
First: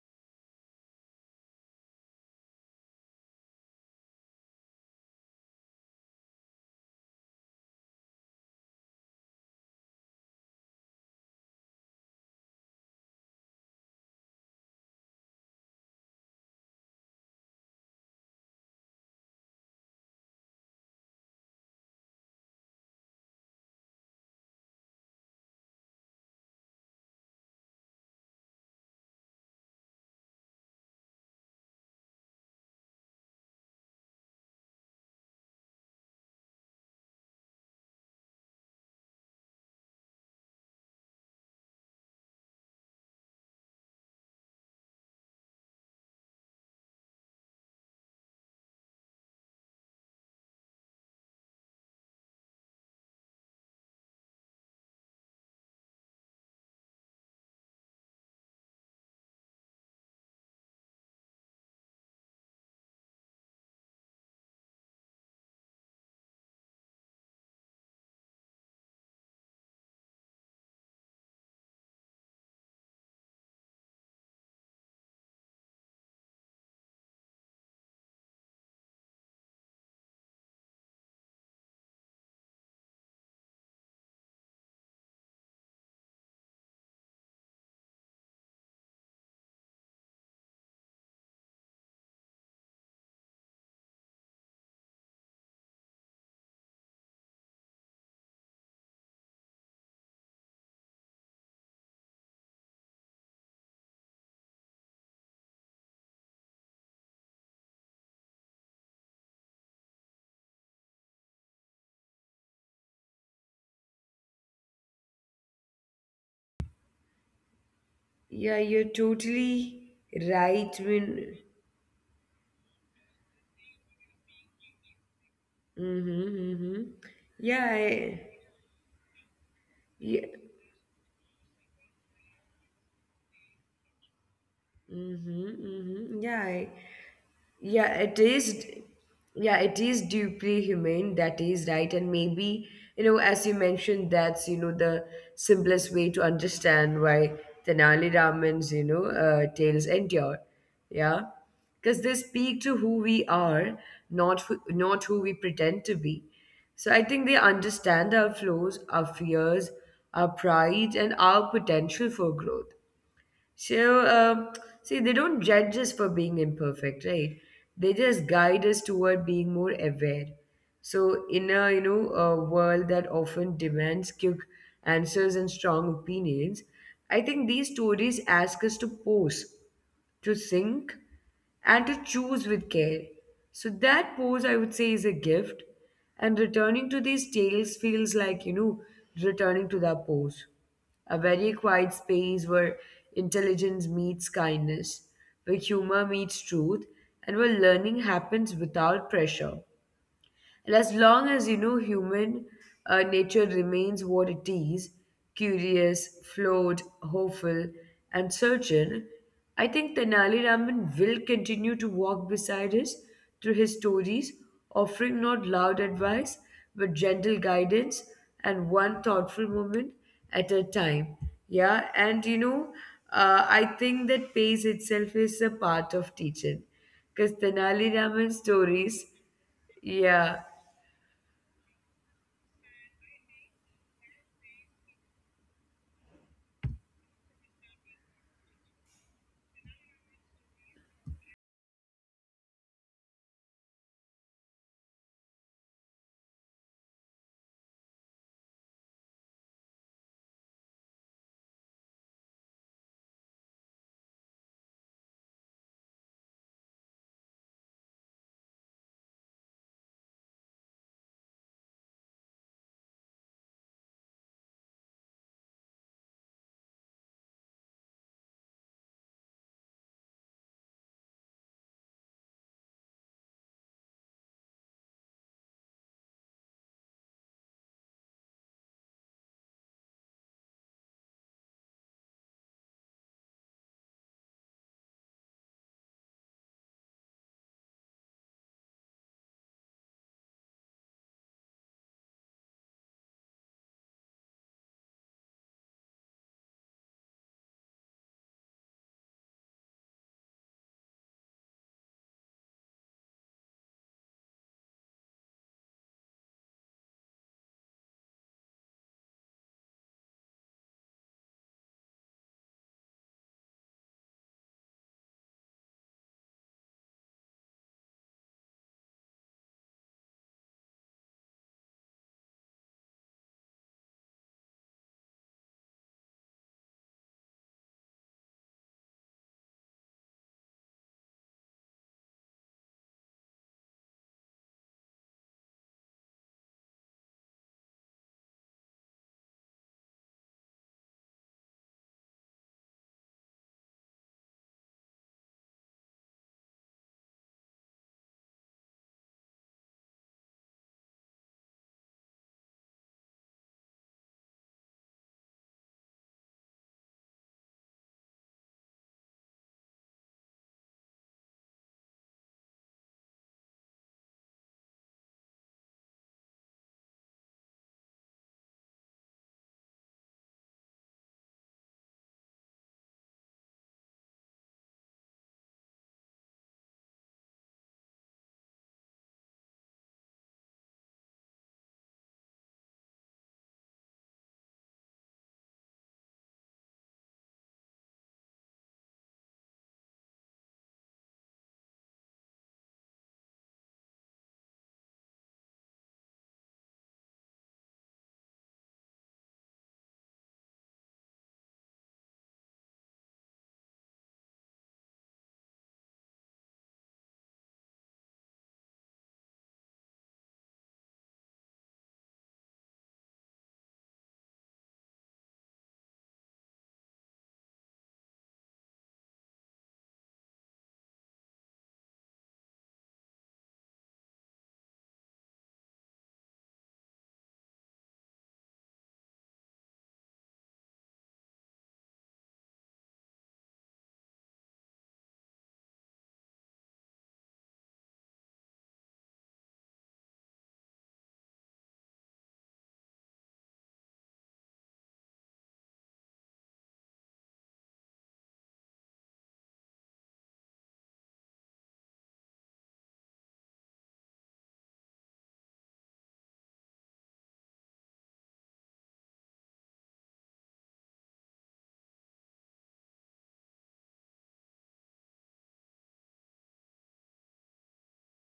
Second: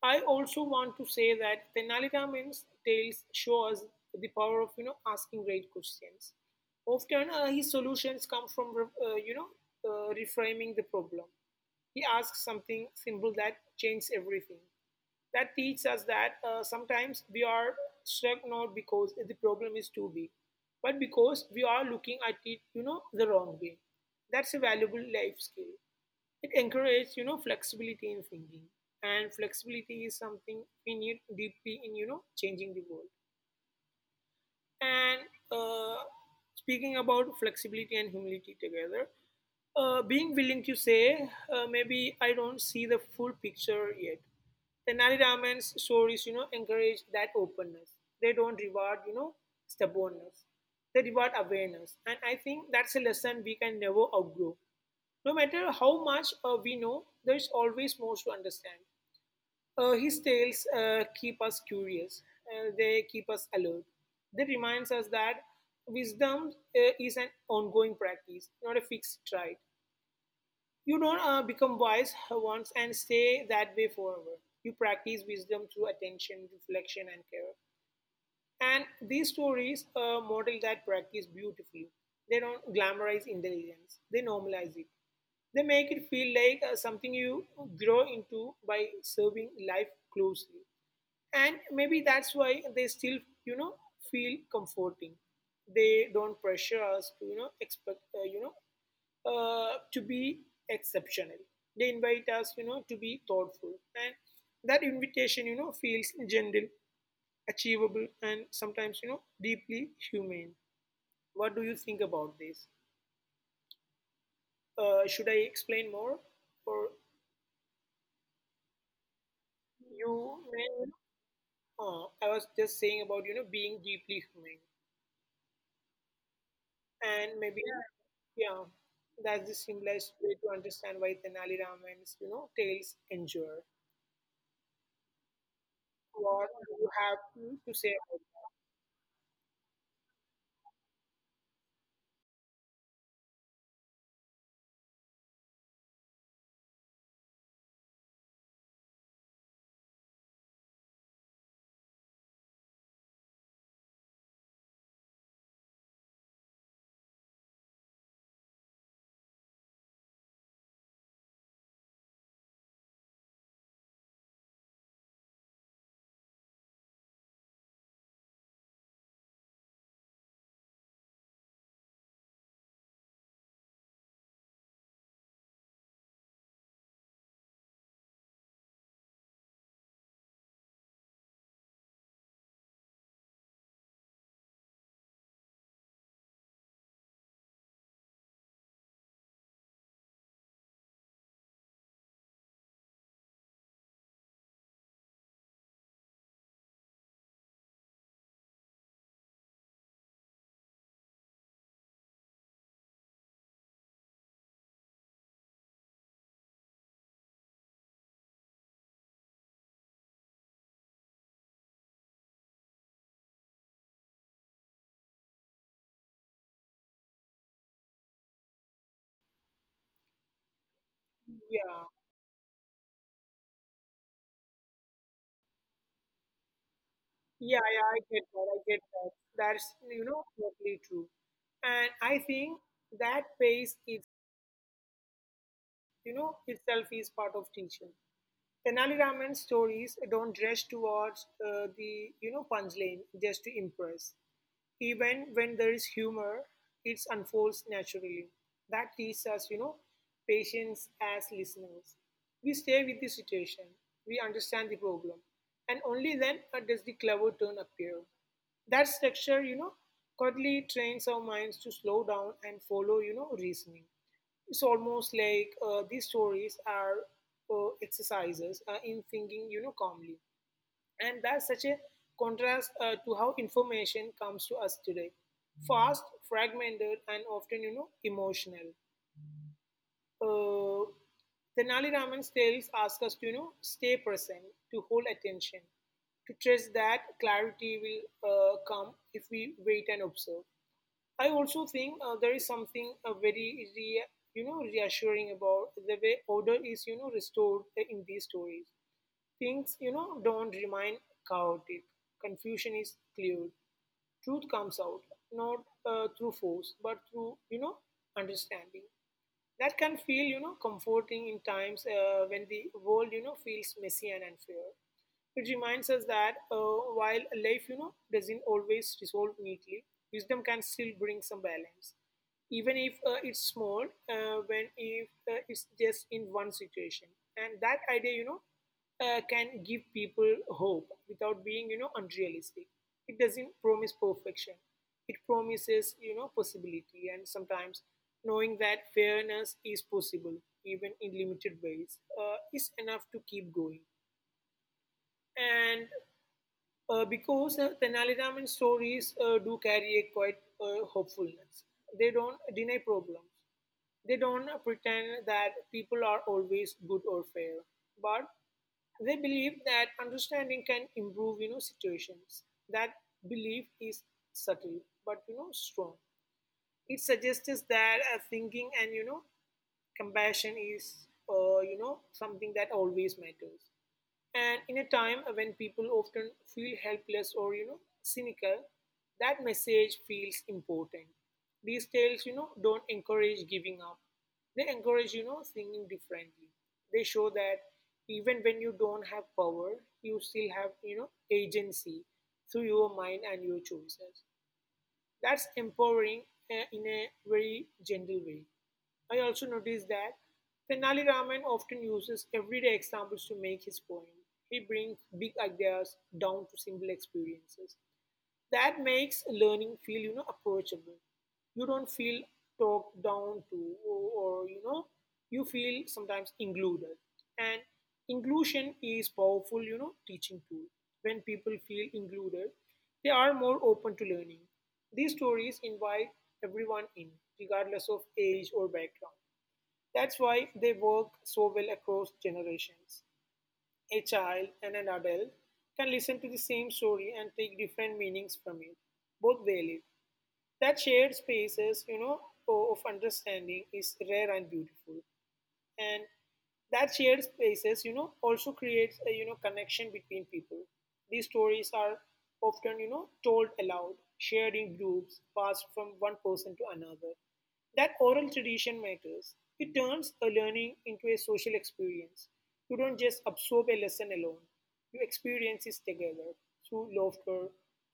I also want to say that Tenali Ramayan's tales show us the power of asking great questions. Often his solutions come from uh, you know reframing the problem. He asks something simple that changes everything. That teaches us that sometimes we are struck not because the problem is too big, but because we are looking at it the wrong way. That's a valuable life skill. It encourages, flexibility in thinking. And flexibility is something we need deeply in, changing the world. And uh, speaking about flexibility and humility together, being willing to say, maybe I don't see the full picture yet. The Nari Raman's stories, encourage that openness. They don't reward, stubbornness. They reward awareness. And I think that's a lesson we can never outgrow. No matter how much we know, there's always more to understand. His tales keep us curious. They keep us alert. They reminds us that wisdom is an ongoing practice, not a fixed trait. You don't become wise once and stay that way forever. You practice wisdom through attention, reflection, and care. And these stories model that practice beautifully. They don't glamorize intelligence, they normalize it. They make it feel like something you grow into by serving life closely. And maybe that's why they still, you know, feel comforting. They don't pressure us to, expect, to be exceptional. They invite us, to be thoughtful. And that invitation, feels gentle, achievable, and sometimes deeply humane. What do you think about this? Should I explain more, or Yeah, you're totally you may. right, Min. I was just saying about being deeply humane, Mm-hmm, mm-hmm. and Yeah, maybe, yeah, I, yeah, that's the yeah. simplest way to understand why Tenali Raman's tales endure. Mm-hmm, mm-hmm. What do you have to, Yeah, it say about it? is. Yeah, it is deeply humane. That is right, and maybe you know, as you mentioned, that's you know the simplest way to understand why Tenali Raman's tales endure. Yeah, because they speak to who we are, not who we pretend to be. So I think they understand our flaws, our fears, our pride, and our potential for growth. So, uh, see, they don't judge us for being imperfect, right? They just guide us toward being more aware. So, in a you know a world that often demands quick answers and strong opinions, I think these stories ask us to pause to think and to choose with care. So that pose, I would say, is a gift. And returning to these tales feels like, returning to that pose. A very quiet space where intelligence meets kindness, where humor meets truth, and where learning happens without pressure. And as long as you know human nature remains what it is curious flawed hopeful and certain I think tenali raman will continue to walk beside us through his stories offering not loud advice but gentle guidance and one thoughtful moment at a time yeah and Yeah, you know I think that pace itself is a part of teaching because Tenali yeah, Raman yeah, I get that, stories, I get that. That's yeah, totally true. And I think that pace is, itself is part of teaching. Tenali Raman's stories don't rush towards the, punchline just to impress. Even when there is humor, it unfolds naturally. That teaches us, patience as listeners. We stay with the situation. We understand the problem. And only then does the clever turn appear. That structure, quietly trains our minds to slow down and follow, reasoning. It's almost like these stories are exercises in thinking, calmly. And that's such a contrast to how information comes to us today, fast, fragmented, and often, emotional. Uh, Tenali Raman's tales ask us to, stay present, to hold attention, to trust that clarity will come if we wait and observe. I also think there is something very reassuring about the way order is restored in these stories. Things don't remain chaotic. Confusion is cleared. Truth comes out, not through force but through understanding. That can feel comforting in times when the world feels messy and unfair. It reminds us that while life, doesn't always resolve neatly, wisdom can still bring some balance, even if it's small. When if it's just in one situation, and that idea, can give people hope without being, unrealistic. It doesn't promise perfection. It promises, possibility, and sometimes knowing that fairness is possible, even in limited ways, is enough to keep going. And because Tenali Raman stories do carry a quite hopefulness. They don't deny problems. They don't pretend that people are always good or fair, but they believe that understanding can improve, situations. That belief is subtle, but strong. It suggests that thinking and compassion is something that always matters. And in a time when people often feel helpless or cynical, that message feels important. These tales, don't encourage giving up. They encourage thinking differently. They show that even when you don't have power, you still have agency through your mind and your choices. That's empowering in a very gentle way. I also noticed that Tenali Raman often uses everyday examples to make his point. He brings big ideas down to simple experiences. That makes learning feel, approachable. You don't feel talked down to, or you feel sometimes included. And inclusion is powerful, teaching tool. When people feel included, they are more open to learning. These stories invite everyone in, regardless of age or background. That's why they work so well across generations. A child and an adult can listen to the same story and take different meanings from it. Both valid. That shared spaces, of understanding is rare and beautiful, and that shared spaces also creates a connection between people. These stories are often told aloud, shared in groups, passed from one person to another. That oral tradition matters, it turns a learning into a social experience. You don't just absorb a lesson alone, you experience it together, through laughter,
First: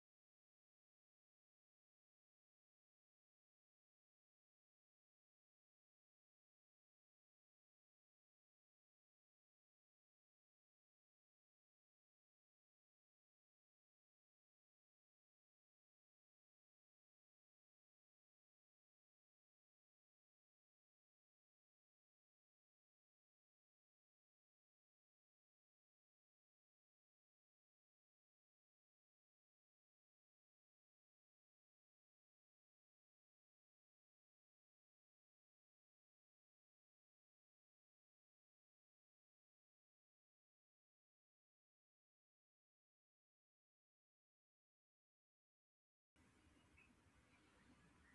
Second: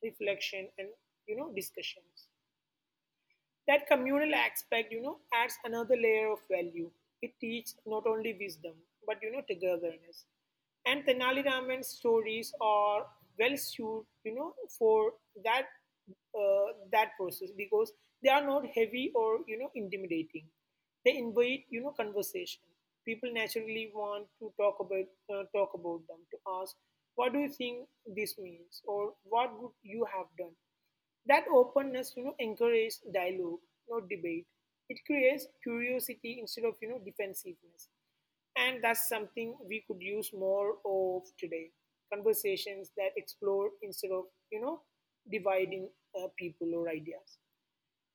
reflection, and discussions. That communal aspect, adds another layer of value. It teaches not only wisdom, but, togetherness. And Tenali Raman's stories are well suited, for that that process because they are not heavy or intimidating. They invite conversation. People naturally want to talk about talk about them, to ask, what do you think this means, or what would you have done? That openness, encourages dialogue, not debate. It creates curiosity instead of defensiveness, and that's something we could use more of today. Conversations that explore instead of you know dividing people or ideas.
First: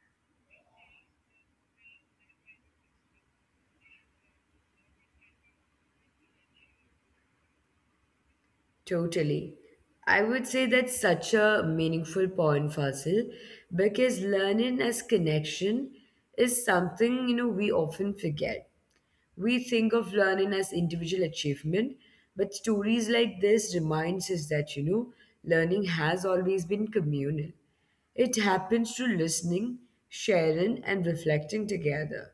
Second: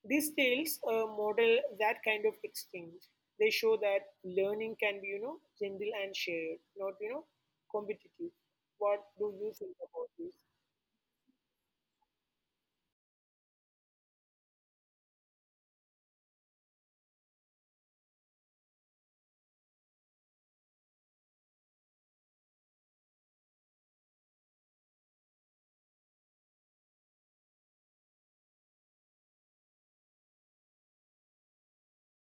These tales model that kind of exchange. They show that learning can be gentle and shared, not competitive. What do Totally. you think about I this? would say that's such a meaningful point, Fasil, because learning as connection is something, we often forget. We think of learning as individual achievement, but stories like this reminds us that, learning has always been communal. It happens through listening, sharing, and reflecting together.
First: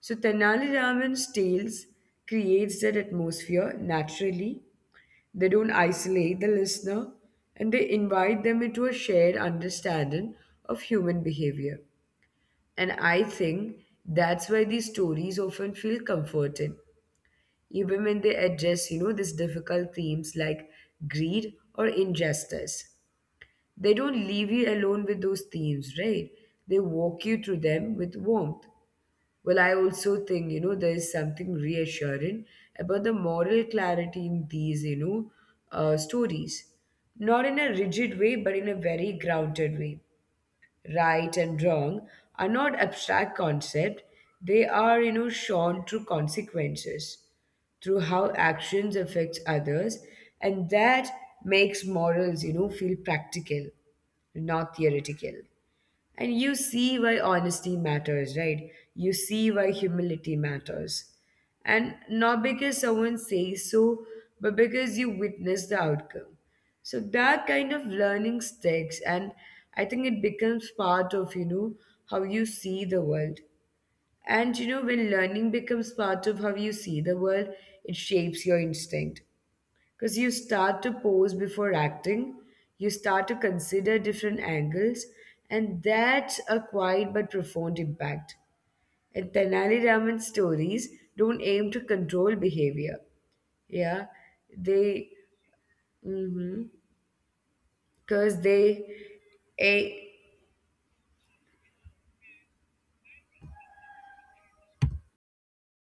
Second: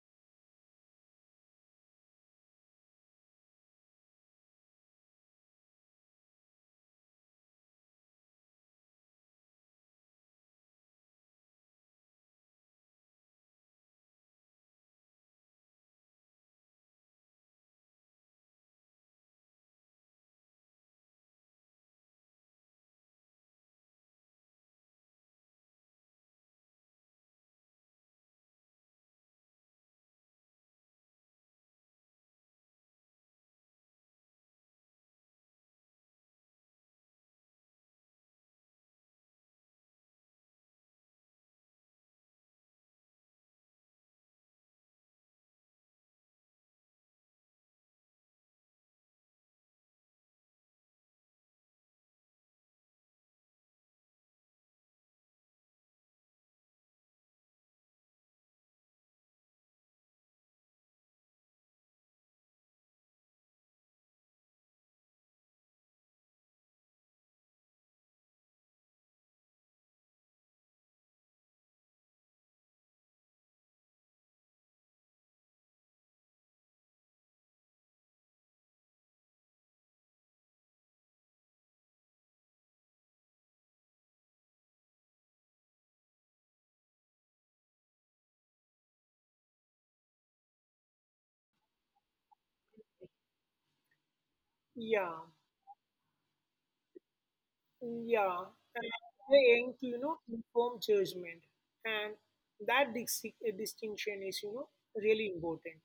So Tenali Raman's tales creates that atmosphere naturally they don't isolate the listener and they invite them into a shared understanding of human behavior. And I think that's why these stories often feel comforting, even when they address, these difficult themes like greed or injustice. They don't leave you alone with those themes, right? They walk you through them with warmth. Well, I also think, there is something reassuring about the moral clarity in these, stories. Not in a rigid way, but in a very grounded way. Right and wrong are not abstract concepts, they are, shown through consequences, through how actions affect others, and that makes morals, feel practical, not theoretical. And you see why honesty matters, right? You see why humility matters. And not because someone says so, but because you witness the outcome. So that kind of learning sticks, and I think it becomes part of, how you see the world. When learning becomes part of how you see the world, it shapes your instinct because you start to pose before acting. You start to consider different angles, and that's a quiet but profound impact. And Tenali Raman stories don't aim to control behavior. Yeah they Yeah. because Yeah, and they they aim a to inform judgment, and that distinction is really important.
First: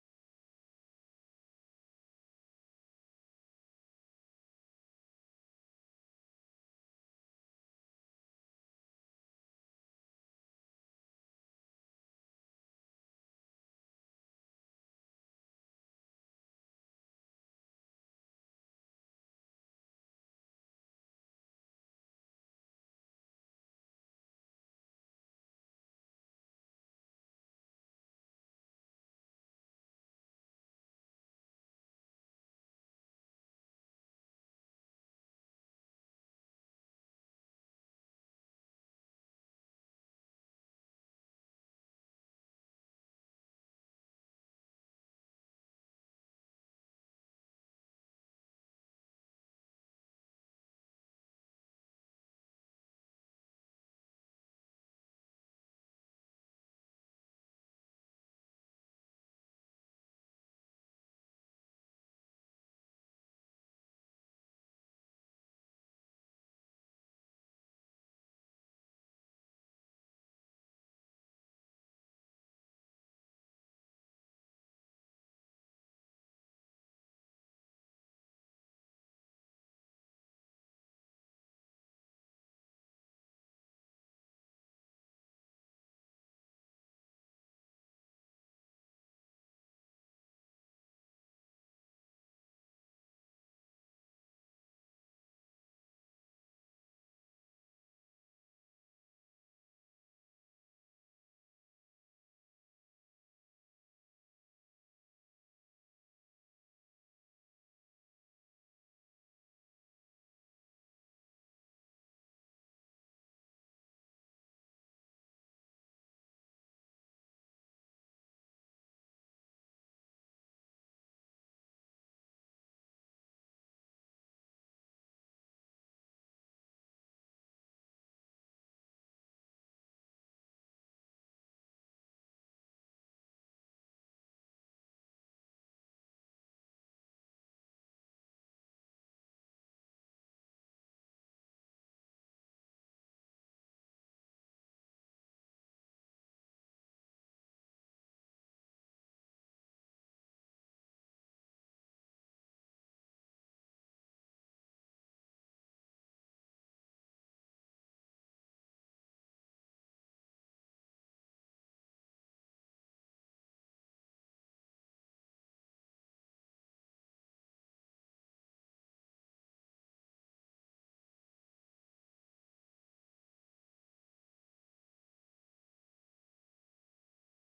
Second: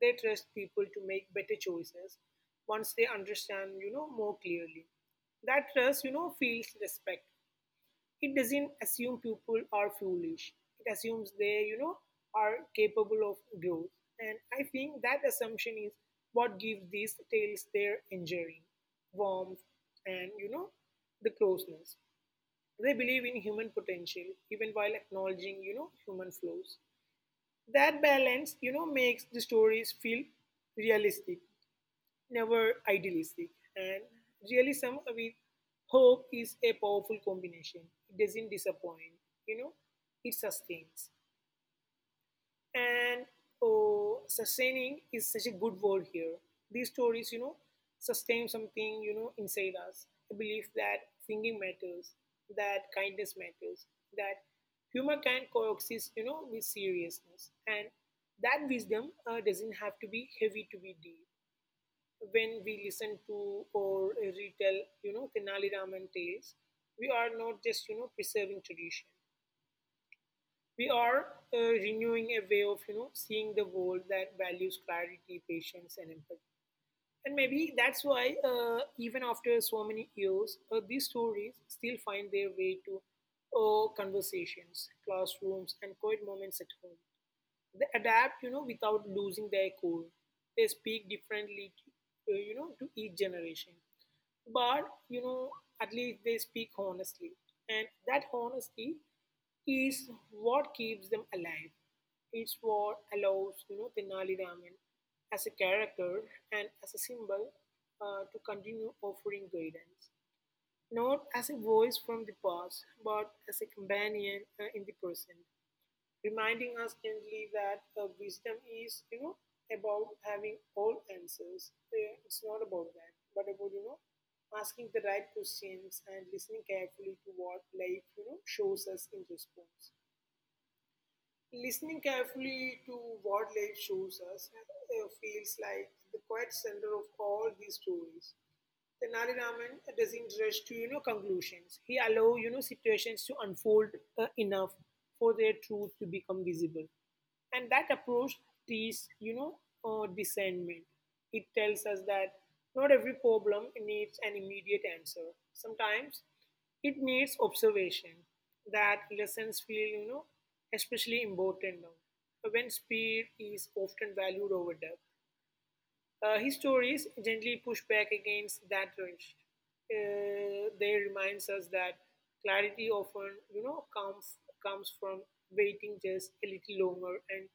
They trust people to make better choices once they understand more clearly. That trust feels respectful. It doesn't assume people are foolish. It assumes they, are capable of growth. And I think that assumption is what gives these tales their enduring warmth and, the closeness. They believe in human potential, even while acknowledging, human flaws. That balance, makes the stories feel realistic, never idealistic. And realism with hope is a powerful combination. It doesn't disappoint, you know, it sustains. And oh, sustaining is such a good word here. These stories, sustain something, inside us. A belief that thinking matters, that kindness matters, that humor can coexist, with seriousness. And that wisdom doesn't have to be heavy to be deep. When we listen to or retell, Tenali Raman tales, we are not just, preserving tradition. We are renewing a way of, seeing the world that values clarity, patience, and empathy. And maybe that's why, even after so many years, these stories still find their way to conversations, classrooms, and quiet moments at home. They adapt, without losing their core. They speak differently, to each generation, but, you know, at least they speak honestly. And that honesty is what keeps them alive. It's what allows, Tenali Raman as a character and as a symbol to continue offering guidance. Not as a voice from the past, but as a companion in the present, reminding us gently that wisdom is, about having all answers. It's not about that, but about, asking the right questions and listening carefully to what life, shows us in response. Listening carefully to what life shows us feels like the quiet center of all these stories. Then Raman doesn't rush to conclusions. He allow situations to unfold enough for their truth to become visible, and that approach teaches discernment. It tells us that not every problem needs an immediate answer. Sometimes it needs observation. That lessons feel especially important now when speed is often valued over depth. His stories gently push back against that rush. They reminds us that clarity often, comes comes from waiting just a little longer and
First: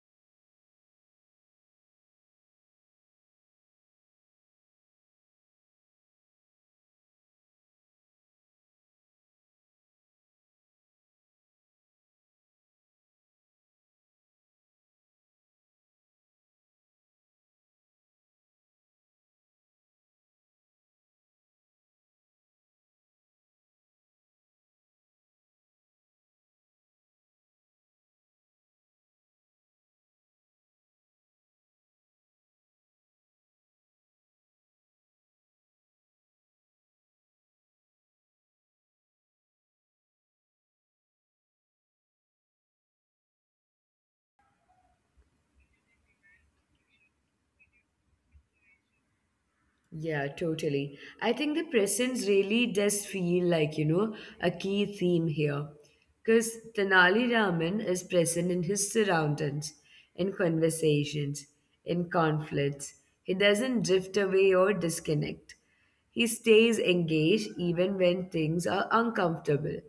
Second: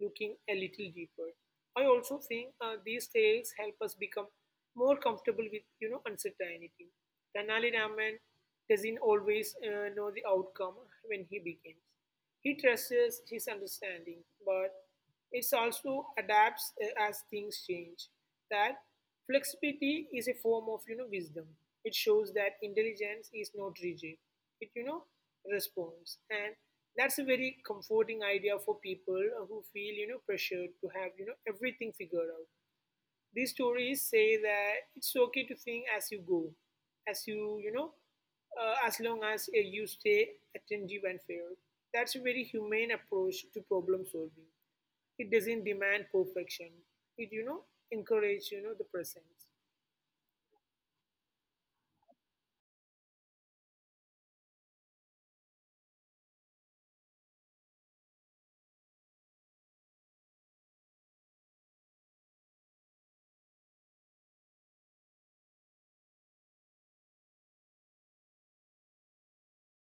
looking a little deeper. I also think these tales help us become more comfortable with, uncertainty. Tanali Raman doesn't always know the outcome when he begins. He trusts his understanding, but it also adapts as things change. That flexibility is a form of wisdom. It shows that intelligence is not rigid. It responds, and that's a very comforting idea for people who feel pressured to have everything figured out. These stories say that it's okay to think as you go, as you, you know, as long as you stay attentive and fair. That's a very humane approach to problem solving. It doesn't demand perfection. It, encourages, the presence. Yeah, totally. I think the presence really does feel like, a key theme here. Because Tanali Raman is present in his surroundings, in conversations, in conflicts. He doesn't drift away or disconnect. He stays engaged even when things are uncomfortable.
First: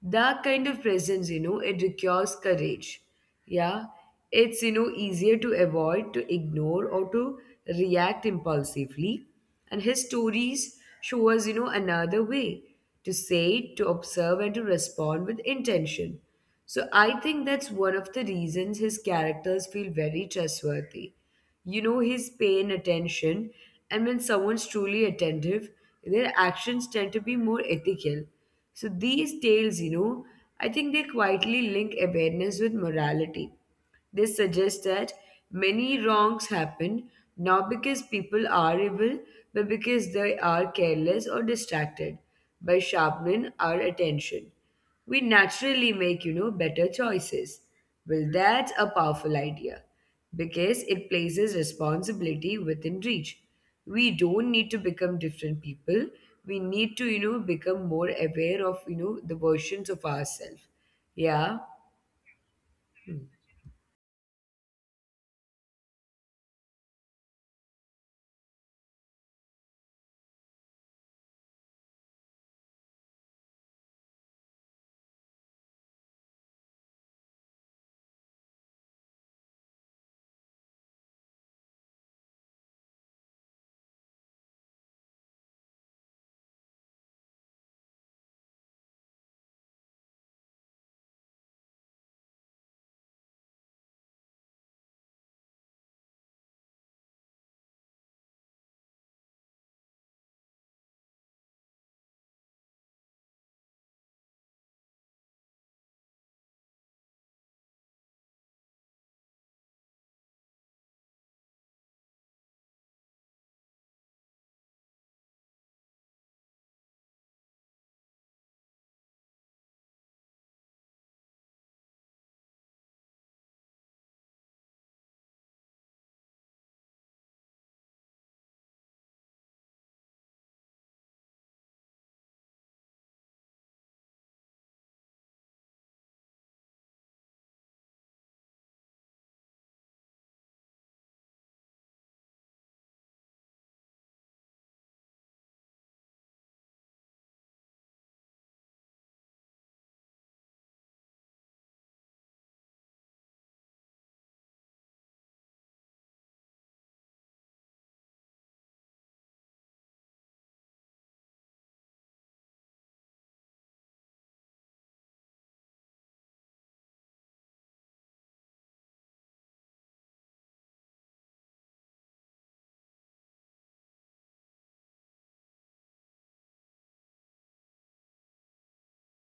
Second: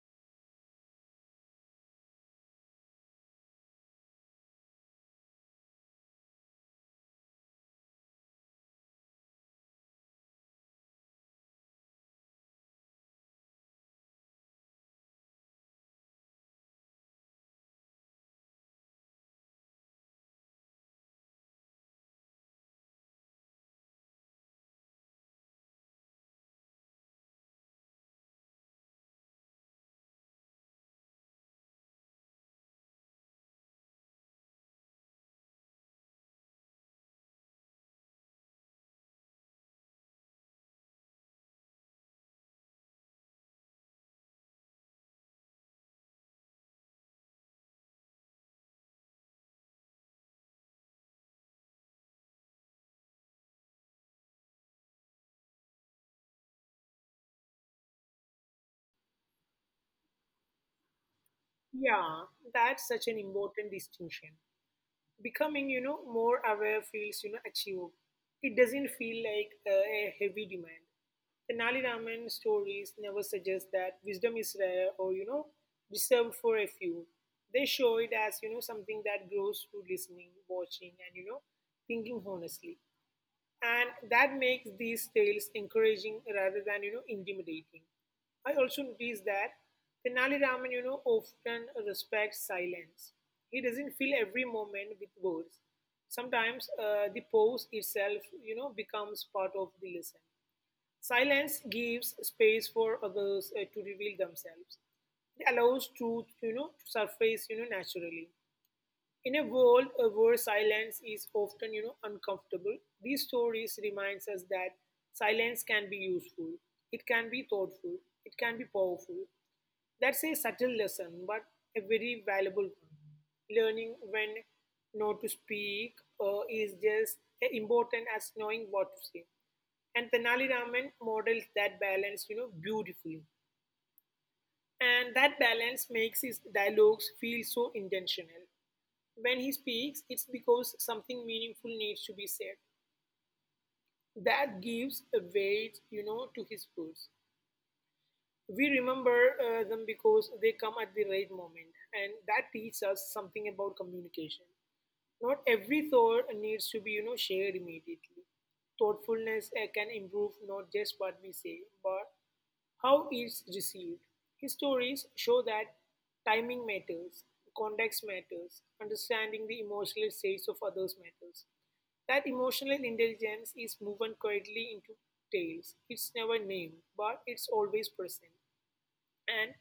That kind of presence, it requires courage. Yeah, it's, easier to avoid, to ignore, or to react impulsively. And his stories show us, another way to say, to observe, and to respond with intention. So I think that's one of the reasons his characters feel very trustworthy. He's paying attention, and when someone's truly attentive, their actions tend to be more ethical. So these tales, I think they quietly link awareness with morality. They suggest that many wrongs happen not because people are evil, but because they are careless or distracted. By sharpening our attention, we naturally make, better choices. Well, that's a powerful idea because it places responsibility within reach. We don't need to become different people. We need to, become more aware of, the versions of ourselves. yeah Yeah, that's such an Hmm. important distinction. Becoming more aware feels achievable. It doesn't feel like a heavy demand. Tenali Raman stories never suggest that wisdom is rare or reserved for a few. They show it as something that grows through listening, watching, and thinking honestly. And that makes these tales encouraging rather than intimidating. I also noticed that Tenali Raman, often respects silence. He doesn't fill every moment with words. Sometimes the pose itself, becomes part of the lesson. Silence gives space for others to reveal themselves. It allows truth, to surface, naturally. In a world where silence is often, uncomfortable, these stories reminds us that silence can be useful. It can be thoughtful. It can be powerful. That's a subtle lesson, but a very valuable one. Learning when not to speak is just as important as knowing what to say. And Tenali Raman models that balance, beautifully. And that balance makes his dialogues feel so intentional. When he speaks, it's because something meaningful needs to be said. That gives a weight, to his words. We remember them because they come at the right moment, and that teaches us something about communication. Not every thought needs to be, shared immediately. Thoughtfulness can improve not just what we say, but how it's received. Histories show that timing matters, context matters, understanding the emotional states of others matters. That emotional intelligence is woven quietly into tales. It's never named, but it's always present. And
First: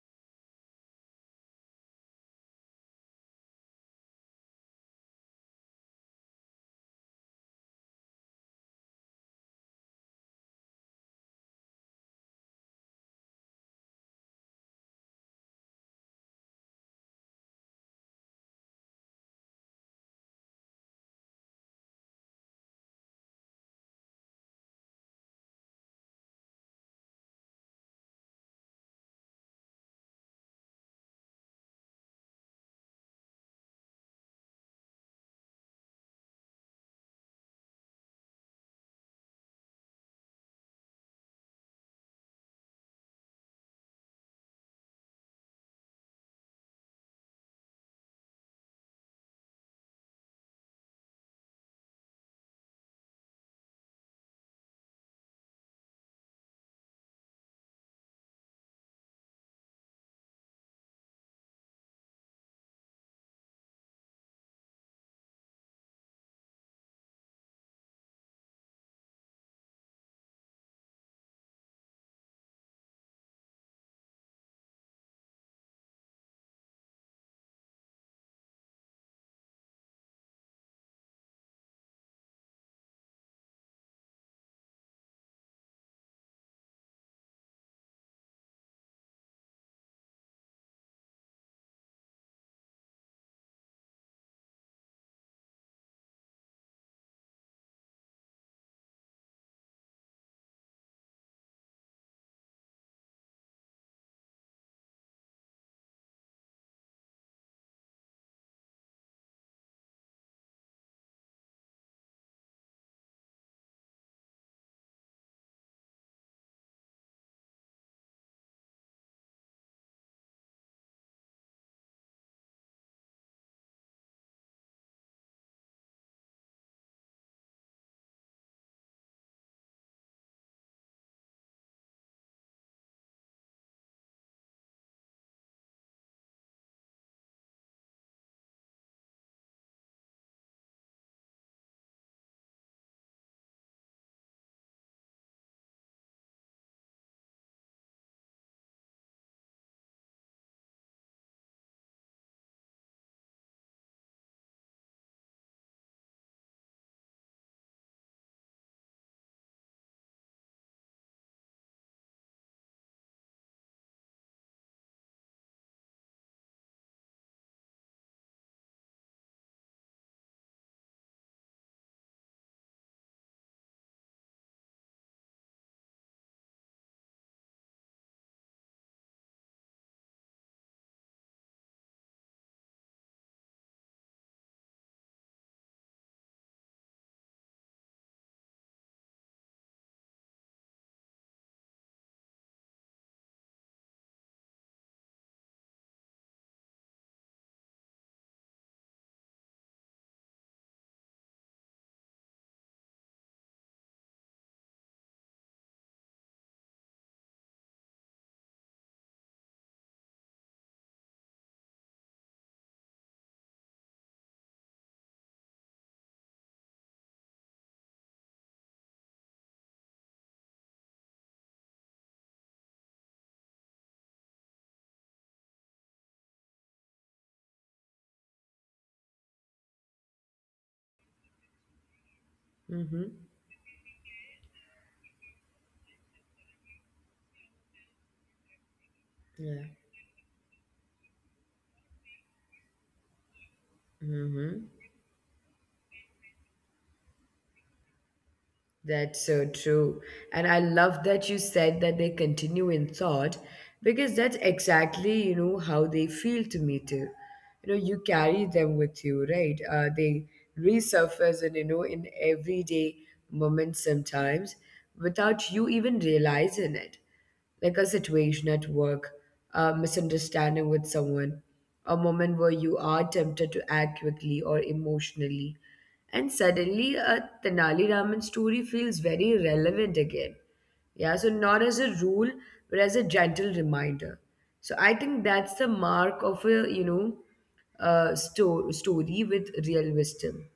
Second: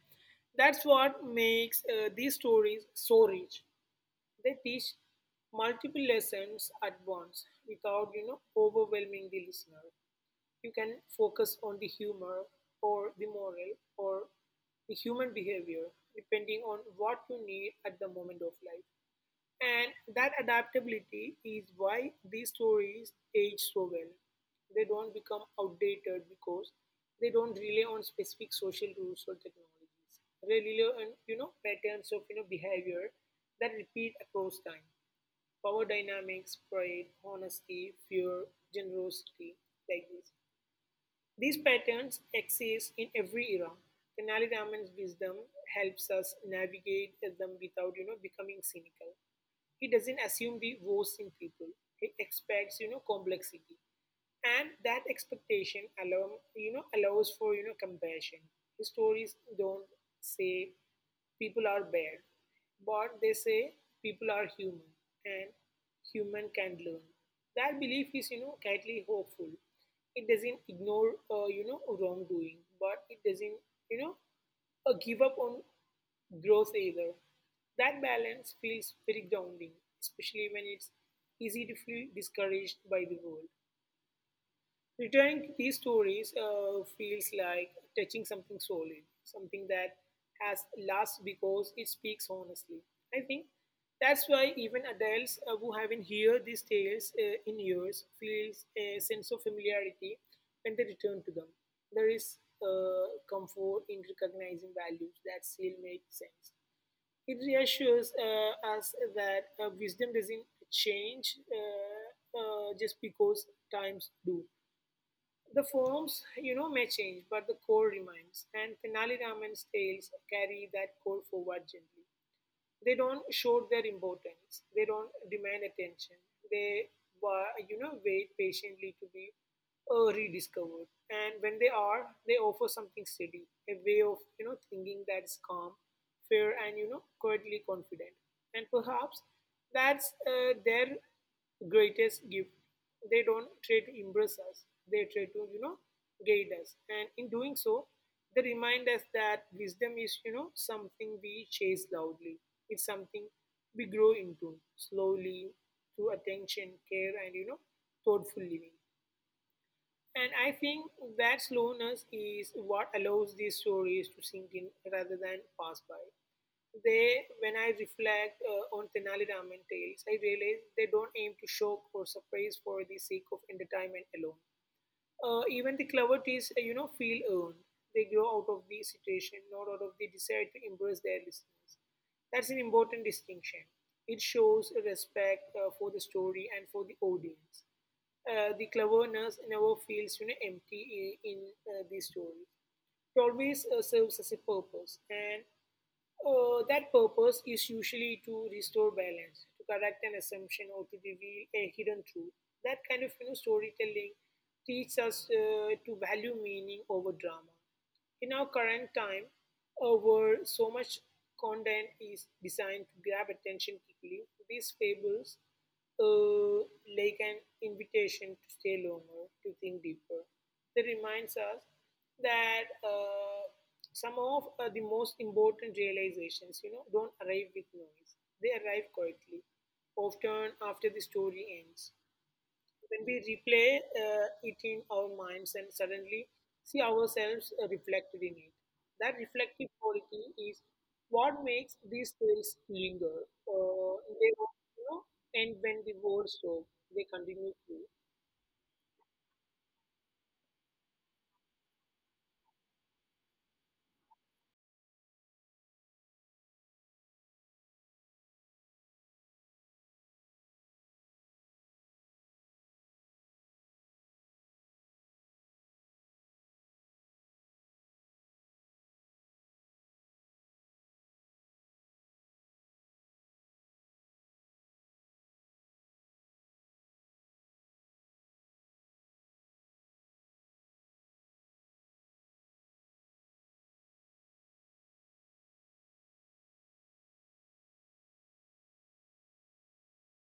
that's what makes these stories so rich. They teach multiple lessons at once without, overwhelming the listener. You can focus on the humor or the moral or the human behavior depending on what you need at the moment of life. And that adaptability is why these stories age so well. They don't become outdated because they don't rely on specific social rules or technologies. They rely on patterns of behavior that repeat across time. Power dynamics, pride, honesty, fear, generosity, like this. These patterns exist in every era. Tenali Raman's wisdom helps us navigate them without, becoming cynical. He doesn't assume the worst in people. He expects, complexity, and that expectation allows for compassion. His stories don't say people are bad, but they say people are human, and human can learn. That belief is quietly hopeful. It doesn't ignore wrongdoing, but it doesn't you know give up on growth either. That balance feels very grounding, especially when it's easy to feel discouraged by the world. Returning to these stories feels like touching something solid, something that has lasts because it speaks honestly. I think that's why even adults who haven't heard these tales in years feels a sense of familiarity when they return to them. There is comfort in recognizing values that still make sense. It reassures us that wisdom doesn't change just because times do. The forms, may change, but the core remains. And Tenali Raman's tales carry that core forward gently. They don't show their importance. They don't demand attention. They, wait patiently to be rediscovered. And when they are, they offer something steady, a way of, thinking that's calm, fair, and, quietly confident. And perhaps that's their greatest gift. They don't try to impress us. They try to, guide us. And in doing so, they remind us that wisdom is, something we chase loudly. It's something we grow into slowly through attention, care, and, thoughtful living. And I think that slowness is what allows these stories to sink in rather than pass by. They, when I reflect on Tenali Raman tales, I realize they don't aim to shock or surprise for the sake of entertainment alone. Even the cleverties, feel earned. They grow out of the situation, not out of the desire to impress their listeners. That's an important distinction. It shows a respect for the story and for the audience. The cleverness never feels, empty in the story. It always serves as a purpose, and that purpose is usually to restore balance, to correct an assumption, or to reveal a hidden truth. That kind of storytelling teaches us to value meaning over drama. In our current time, where so much content is designed to grab attention quickly, these fables uh, like an invitation to stay longer, to think deeper. They reminds us that some of the most important realizations, don't arrive with noise. They arrive quietly, often after the story ends. mm-hmm. When we replay it in our minds and suddenly see ourselves reflected in it, that yeah reflective quality is what makes these stories linger. They don't, mm-hmm. End when the war stops. They continue to. That's so true. And I love that you said that they continue in thought, because that's exactly, how they feel to me too. You know, you carry them with you, right? They resurface, and, in everyday moments sometimes without you even realizing it, like a situation at work, a misunderstanding with someone, a moment where you are tempted to act quickly or emotionally. And suddenly, a Tenali Raman story feels very relevant again. Yeah, so not as a rule, but as a gentle reminder. So I think that's the mark of a, story with real wisdom.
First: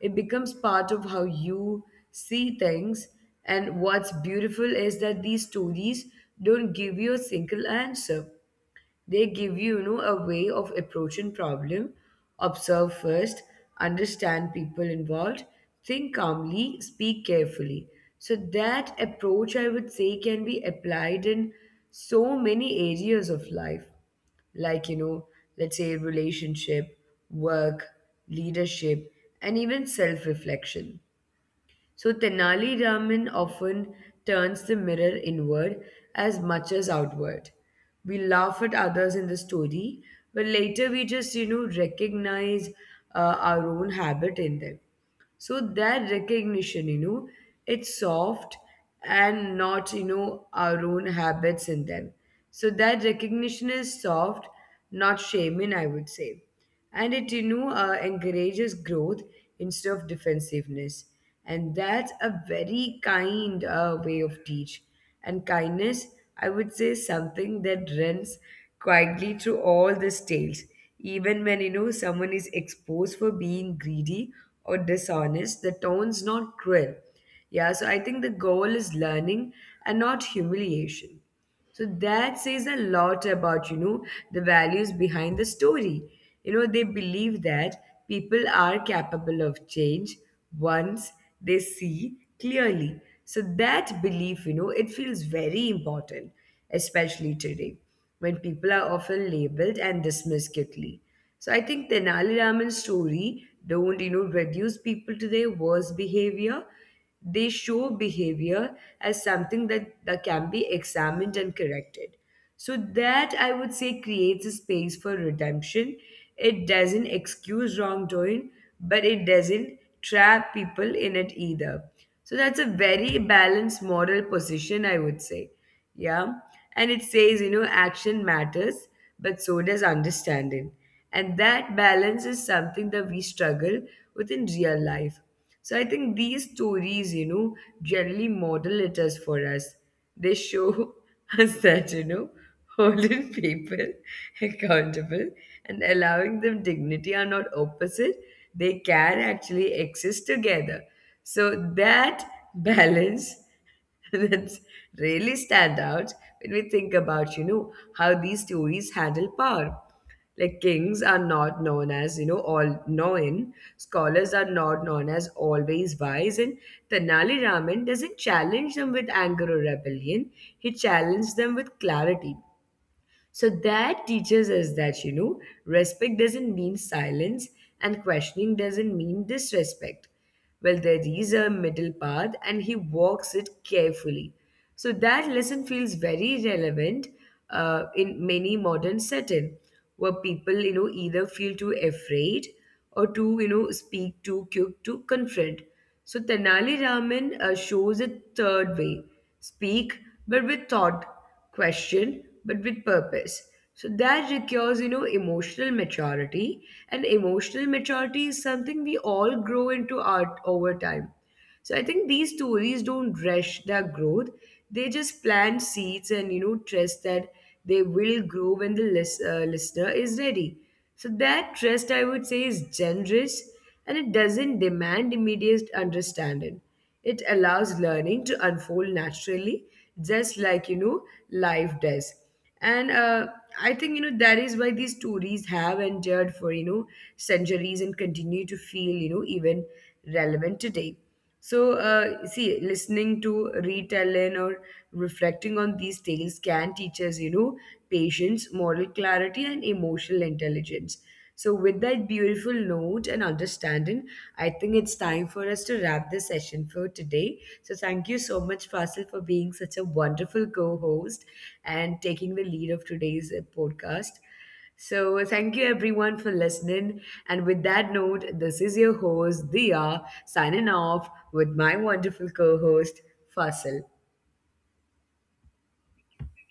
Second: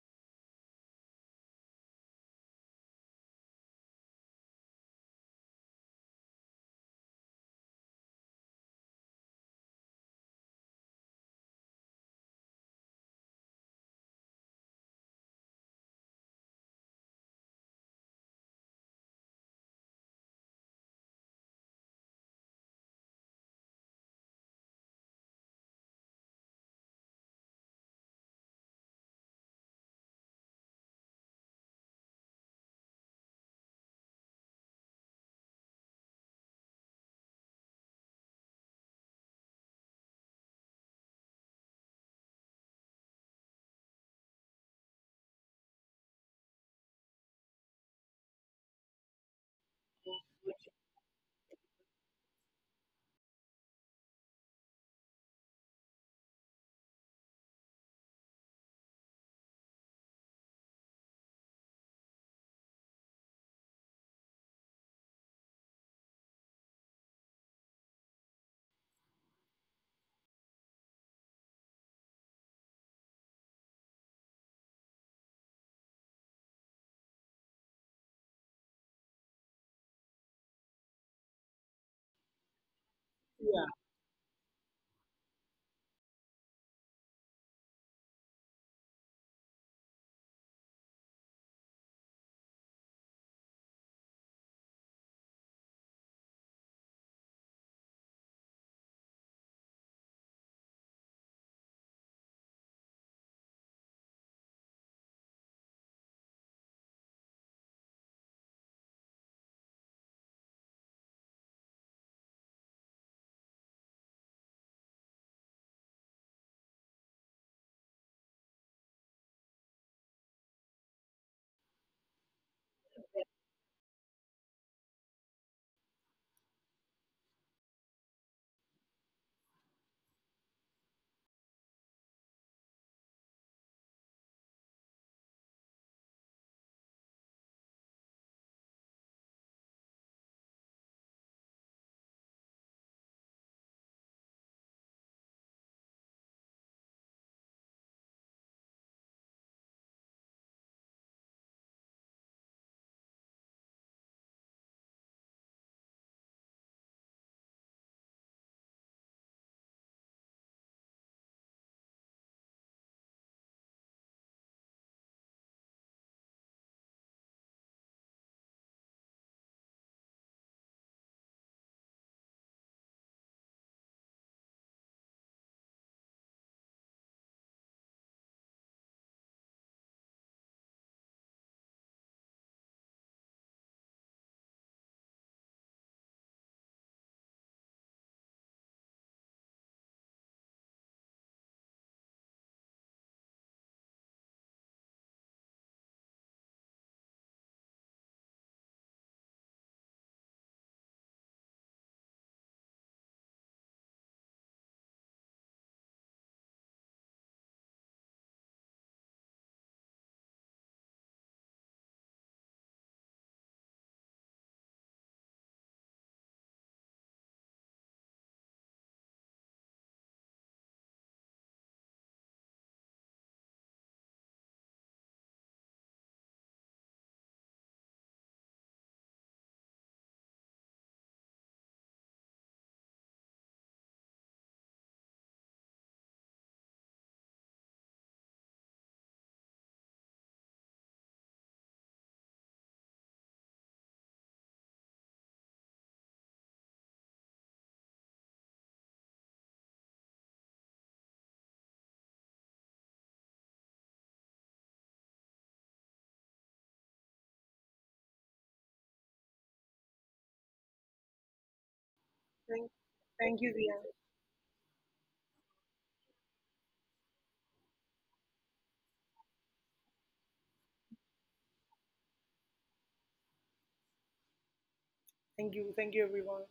It becomes part of how you see things. And what's beautiful is that these stories don't give you a single answer. They give you, you know a way of approaching problem. Observe first, understand people involved, think calmly, speak carefully. So that approach, I would say, can be applied in so many areas of life, like, let's say relationship, work, leadership, and even self reflection. So Tenali Raman often turns the mirror inward as much as outward. We laugh at others in the story, but later we just, recognize our own habit in them. So that recognition, it's soft and not, our own habits in them. So that recognition is soft, not shaming, I would say. And it, encourages growth instead of defensiveness. And that's a very kind way of teach. And kindness, I would say, something that runs quietly through all these tales. Even when, someone is exposed for being greedy or dishonest, the tone's not cruel. Yeah, so I think the goal is learning and not humiliation. So that says a lot Yeah. about, the values behind the story. You know, they believe that people are capable of change once they see clearly. So that belief, it feels very important, especially today when people are often labeled and dismissed quickly. So I think Tenali Raman's story don't, reduce people to their worst behavior. They show behavior as something that can be examined and corrected. So, that I would say creates a space for redemption. It doesn't excuse wrongdoing, but it doesn't trap people in it either. So, that's a very balanced moral position, I would say. Yeah. And it says, action matters, but so does understanding. And that balance is something that we struggle with in real life. So I think these stories, generally model it as for us. They show <laughs> us that, holding people <laughs> accountable and allowing them dignity are not opposite. They can actually exist together. So that balance <laughs> <laughs> that's really stand out when we think about, how these stories handle power. Like kings are not known as, all knowing, scholars are not known as always wise, and Tenali Raman doesn't challenge them with anger or rebellion. He challenged them with clarity. So that teaches us that, respect doesn't mean silence and questioning doesn't mean disrespect. Well, there is a middle path and he walks it carefully. So that lesson feels very relevant in many modern setting where people, either feel too afraid or to, speak to, cook, to confront. So Tenali Raman shows a third way: speak, but with thought, question, but with purpose. So that requires, emotional maturity. And emotional maturity is something we all grow into art over time. So I think these stories don't rush their growth. They just plant seeds and, trust that they will grow when the listener is ready. So that trust, I would say, is generous, and it doesn't demand immediate understanding. It allows learning to unfold naturally, just like, life does. And I think, that is why these stories have endured for, centuries and continue to feel, even relevant today. So, see, listening to retelling or reflecting on these tales can teach us, patience, moral clarity, and emotional intelligence. So, with that beautiful note and understanding, I think it's time for us to wrap this session for today. So, thank you so much, Fasil, for being such a wonderful co host and taking the lead Thank, of today's thank you, Zia. podcast. So, thank you everyone for listening. And with that note, this is your host, Dia, signing off with my wonderful co host, Fasil. Thank you. Thank you, everyone.